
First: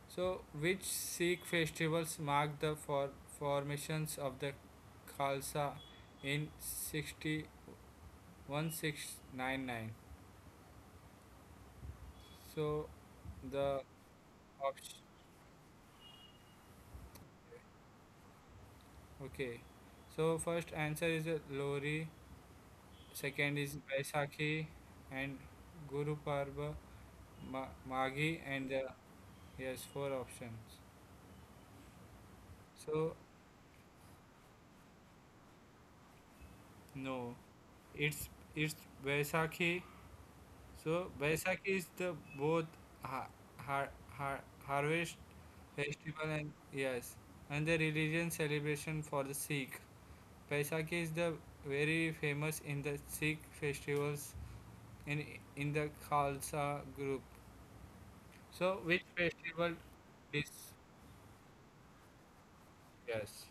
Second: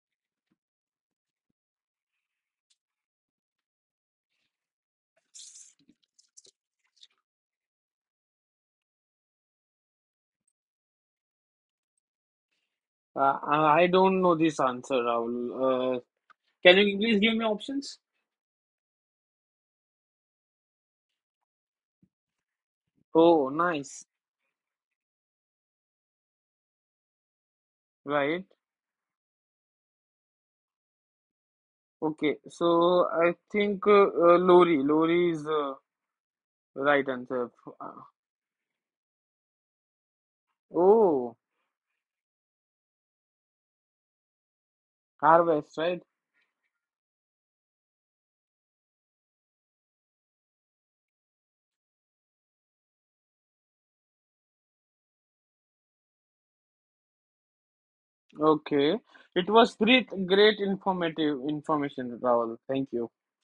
[SPEAKER 1] So, which Sikh festivals mark the formations of the Khalsa in 60, 1699? So,
[SPEAKER 2] uh,
[SPEAKER 1] the
[SPEAKER 2] I don't know this answer,
[SPEAKER 1] option.
[SPEAKER 2] Rahul. Can you please give me options?
[SPEAKER 1] Okay. So, first answer is Lohri.
[SPEAKER 2] Oh,
[SPEAKER 1] Second is
[SPEAKER 2] nice.
[SPEAKER 1] Baisakhi, and Guru Parva, Magi,
[SPEAKER 2] Right.
[SPEAKER 1] and the yes, four options.
[SPEAKER 2] Okay. So
[SPEAKER 1] So,
[SPEAKER 2] I think Lori. Lori is right
[SPEAKER 1] no,
[SPEAKER 2] answer. Uh,
[SPEAKER 1] it's it's Vaisakhi. So
[SPEAKER 2] Oh,
[SPEAKER 1] Baisakhi is the both ha- har- harvest
[SPEAKER 2] harvest, right?
[SPEAKER 1] festival and yes, and the religion celebration for the Sikh. Baisakhi is the very famous in the Sikh festivals in the Khalsa group. So
[SPEAKER 2] Okay.
[SPEAKER 1] which
[SPEAKER 2] It was
[SPEAKER 1] festival
[SPEAKER 2] great,
[SPEAKER 1] is
[SPEAKER 2] great informative information, Rahul. Thank you.
[SPEAKER 1] yes?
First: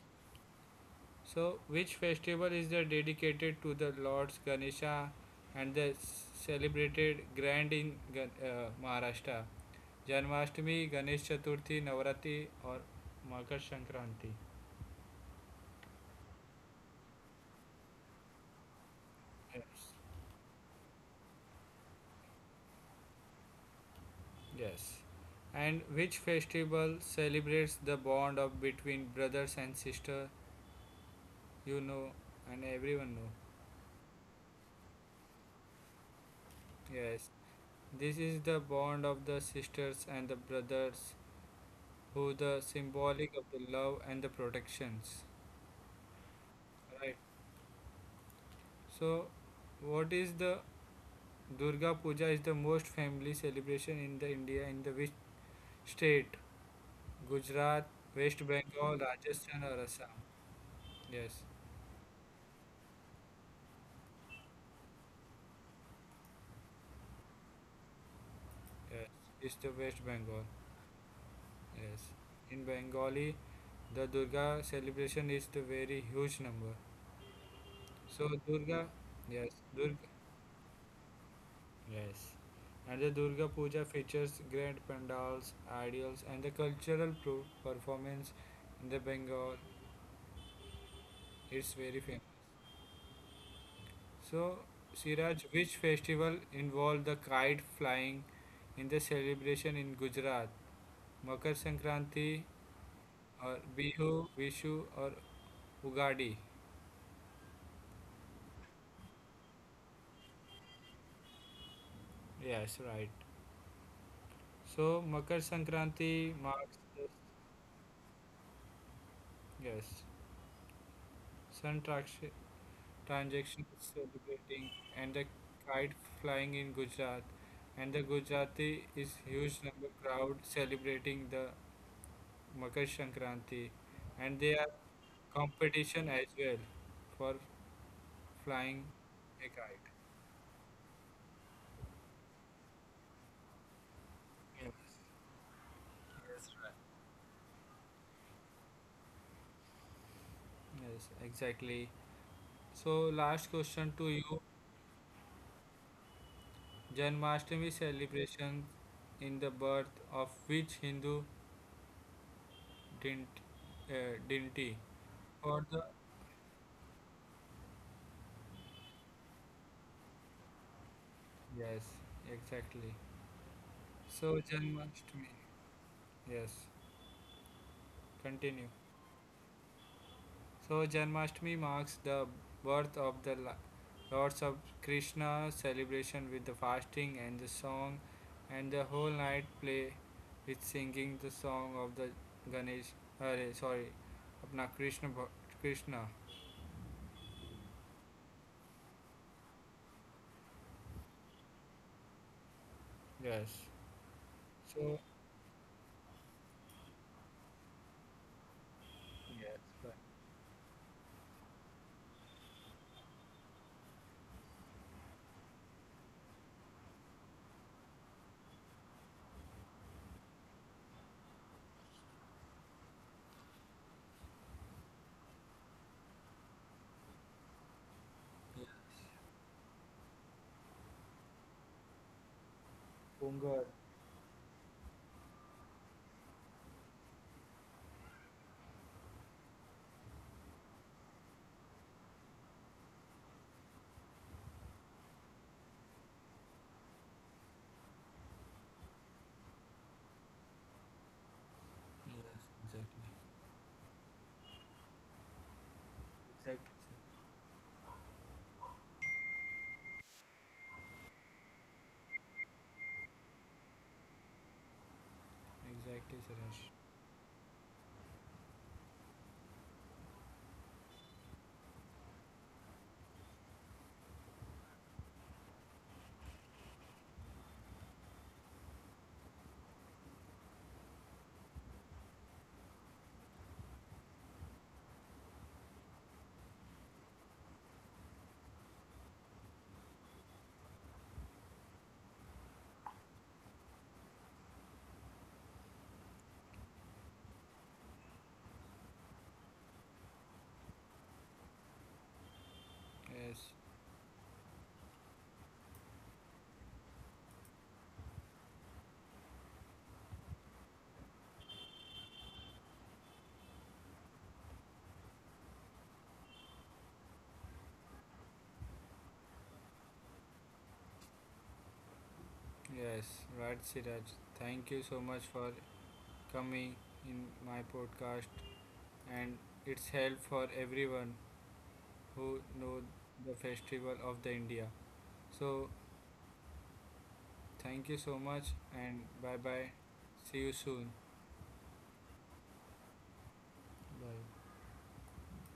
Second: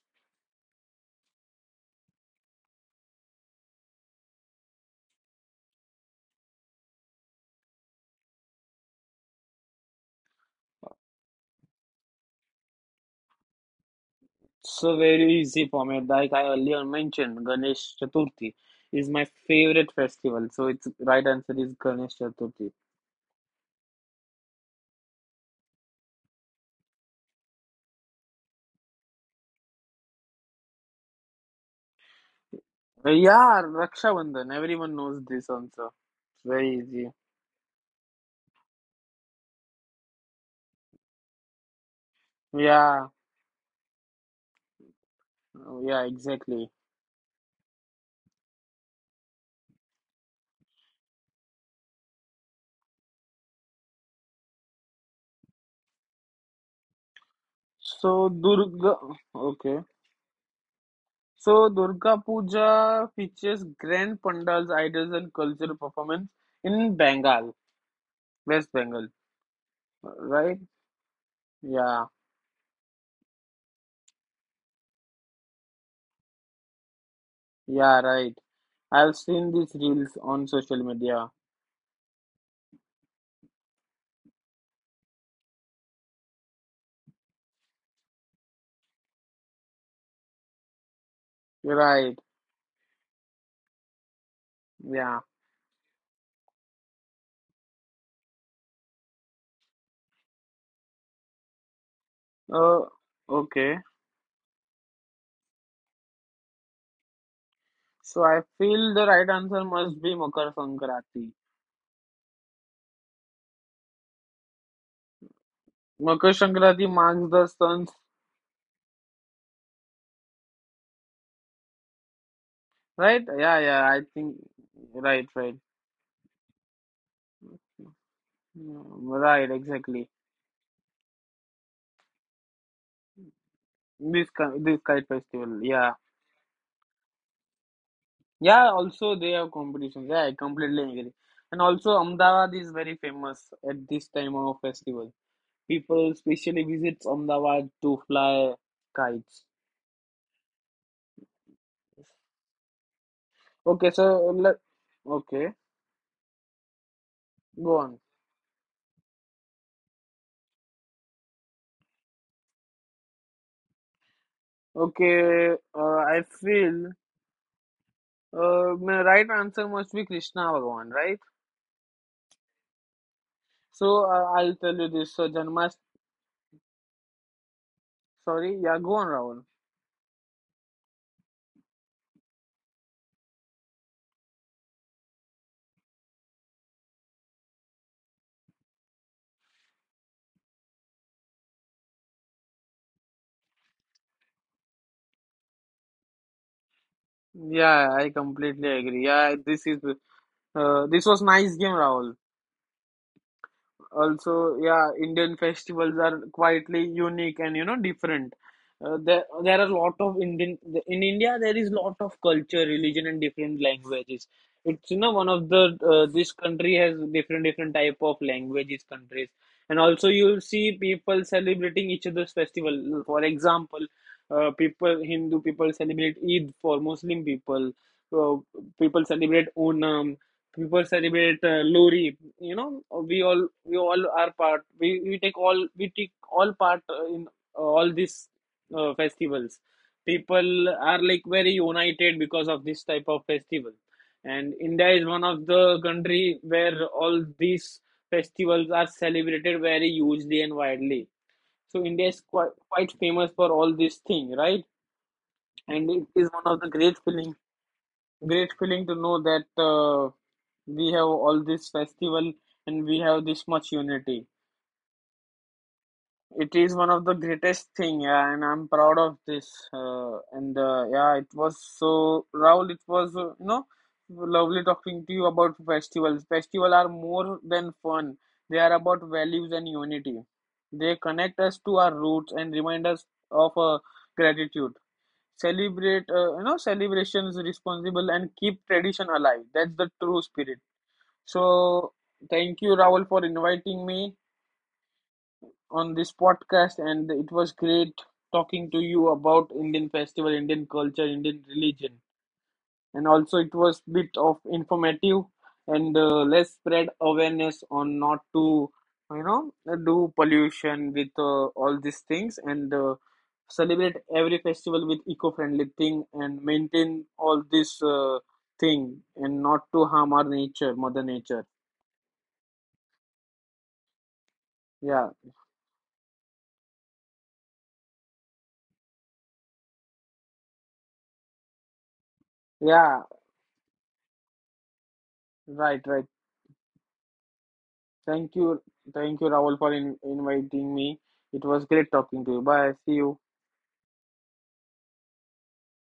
[SPEAKER 1] So which festival is the dedicated to the Lords Ganesha and the celebrated grand in Maharashtra? Janmashtami, Ganesh Chaturthi, Navaratri, or Makar Sankranti.
[SPEAKER 2] So very easy for me. Like I earlier mentioned, Ganesh Chaturthi is my
[SPEAKER 1] Yes.
[SPEAKER 2] favorite festival. So its right answer is Ganesh Chaturthi.
[SPEAKER 1] Yes. And which festival celebrates the bond of between brothers and sister? You know, and everyone know.
[SPEAKER 2] Yeah, Raksha Bandhan. Everyone knows this answer. Very
[SPEAKER 1] Yes.
[SPEAKER 2] easy.
[SPEAKER 1] This is the bond of the sisters and the brothers, who the
[SPEAKER 2] Yeah,
[SPEAKER 1] symbolic of the love and the protections.
[SPEAKER 2] yeah, exactly.
[SPEAKER 1] Right. So, what is the Durga Puja is the most family celebration in the India in the which state? Gujarat,
[SPEAKER 2] So
[SPEAKER 1] West
[SPEAKER 2] Durga,
[SPEAKER 1] Bengal, Rajasthan, or
[SPEAKER 2] okay.
[SPEAKER 1] Assam. Yes,
[SPEAKER 2] So Durga Puja features grand pandals, idols, and cultural performance in Bengal, West Bengal,
[SPEAKER 1] yes. It's the West Bengal.
[SPEAKER 2] right? Yeah.
[SPEAKER 1] Yes. In Bengali, the Durga celebration is the very huge number.
[SPEAKER 2] Yeah,
[SPEAKER 1] So
[SPEAKER 2] right.
[SPEAKER 1] Durga,
[SPEAKER 2] I've seen
[SPEAKER 1] yes,
[SPEAKER 2] these
[SPEAKER 1] Durga,
[SPEAKER 2] reels on social media.
[SPEAKER 1] yes. And the Durga Puja features grand pandals, ideals, and the cultural performance in the Bengal. It's very
[SPEAKER 2] Right.
[SPEAKER 1] famous. So,
[SPEAKER 2] Yeah.
[SPEAKER 1] Siraj, which festival involved the kite flying in the celebration in Gujarat? Makar Sankranti
[SPEAKER 2] Uh,
[SPEAKER 1] or
[SPEAKER 2] okay.
[SPEAKER 1] Bihu, Vishu or Ugadi.
[SPEAKER 2] So I feel the right answer must be Makar Sankranti.
[SPEAKER 1] Yes, right. So Makar
[SPEAKER 2] Makar
[SPEAKER 1] Sankranti
[SPEAKER 2] Sankranti
[SPEAKER 1] marks the
[SPEAKER 2] marks the sun's
[SPEAKER 1] yes sun traction
[SPEAKER 2] right. Yeah, yeah. I
[SPEAKER 1] transactions
[SPEAKER 2] think
[SPEAKER 1] celebrating
[SPEAKER 2] right,
[SPEAKER 1] and the
[SPEAKER 2] right,
[SPEAKER 1] kite flying in Gujarat, and the Gujarati is
[SPEAKER 2] right.
[SPEAKER 1] huge
[SPEAKER 2] Exactly.
[SPEAKER 1] number crowd celebrating the Makar Sankranti, and they
[SPEAKER 2] This
[SPEAKER 1] are
[SPEAKER 2] kite festival. Yeah,
[SPEAKER 1] competition as well for
[SPEAKER 2] yeah.
[SPEAKER 1] flying
[SPEAKER 2] Also, they have
[SPEAKER 1] a kite.
[SPEAKER 2] competitions. Yeah, I completely agree. And also, Ahmedabad is very famous at this time of
[SPEAKER 1] Yes.
[SPEAKER 2] festival. People specially visits Ahmedabad to fly kites.
[SPEAKER 1] Yes, exactly. So last
[SPEAKER 2] Okay, so
[SPEAKER 1] question to
[SPEAKER 2] let
[SPEAKER 1] you
[SPEAKER 2] okay, go on.
[SPEAKER 1] Janmashtami celebration in the birth of which Hindu dint, uh, deity
[SPEAKER 2] Okay,
[SPEAKER 1] for the
[SPEAKER 2] I feel my right answer must be Krishna Bhagwan, right?
[SPEAKER 1] yes, exactly.
[SPEAKER 2] So I'll
[SPEAKER 1] So
[SPEAKER 2] tell you this. So
[SPEAKER 1] Janmashtami
[SPEAKER 2] Janmas,
[SPEAKER 1] yes
[SPEAKER 2] sorry, yeah, go
[SPEAKER 1] continue.
[SPEAKER 2] on, Rahul.
[SPEAKER 1] So Janmashtami marks the birth of the Lords of Krishna celebration with the fasting and the song and the whole night play with singing the song of the Ganesh uh, sorry अपना कृष्ण भ-,
[SPEAKER 2] Yeah, I completely agree. Yeah, this is this was nice game, Rahul.
[SPEAKER 1] yes
[SPEAKER 2] Also yeah
[SPEAKER 1] so,
[SPEAKER 2] Indian festivals are quietly unique and you know different. Uh, there are a lot
[SPEAKER 1] yes,
[SPEAKER 2] of
[SPEAKER 1] but
[SPEAKER 2] Indian in India there is lot of culture religion and different languages. It's you know one of the this country has different type of languages countries, and also you'll see people celebrating each other's festival. For example, people Hindu people celebrate Eid for Muslim people. So
[SPEAKER 1] yeah,
[SPEAKER 2] people celebrate Onam, people celebrate Lori. You know, we all we
[SPEAKER 1] hunger,
[SPEAKER 2] all are part. We take all part in all these festivals. People are like very united because of this type of festival, and India is one of the country where all these festivals are celebrated very hugely and widely. So India is quite
[SPEAKER 1] yes,
[SPEAKER 2] famous
[SPEAKER 1] exactly,
[SPEAKER 2] for all these things, right? And it is one of the
[SPEAKER 1] exactly.
[SPEAKER 2] great feeling to know that we have all this festival and we have this much unity. It
[SPEAKER 1] Exactly,
[SPEAKER 2] is one of
[SPEAKER 1] Siraj.
[SPEAKER 2] the greatest thing, yeah, and I'm proud of this. And yeah, it was so Raul. It was you know lovely talking to you about festivals. Festivals are more than fun; they are about values and unity. They connect us to our roots and remind us of gratitude. Celebrate you know celebrations responsible and keep tradition alive, that's the true spirit. So thank you Rahul for inviting me on this podcast, and it was great talking to you about Indian festival, Indian culture, Indian religion, and also it
[SPEAKER 1] Yes,
[SPEAKER 2] was bit of informative and us spread awareness on not to you know do pollution with all these things and celebrate every festival with eco-friendly thing and maintain all this thing and not to harm our nature mother nature.
[SPEAKER 1] yes, right, Siraj. Thank
[SPEAKER 2] Yeah,
[SPEAKER 1] you so much for coming in my podcast, and it's help for everyone who
[SPEAKER 2] yeah,
[SPEAKER 1] know the festival of the India.
[SPEAKER 2] right,
[SPEAKER 1] So,
[SPEAKER 2] right.
[SPEAKER 1] thank
[SPEAKER 2] Thank
[SPEAKER 1] you
[SPEAKER 2] you.
[SPEAKER 1] so much,
[SPEAKER 2] Thank you
[SPEAKER 1] and
[SPEAKER 2] Rahul for
[SPEAKER 1] bye bye.
[SPEAKER 2] inviting
[SPEAKER 1] See you
[SPEAKER 2] me.
[SPEAKER 1] soon.
[SPEAKER 2] It was great talking to you. Bye, see you.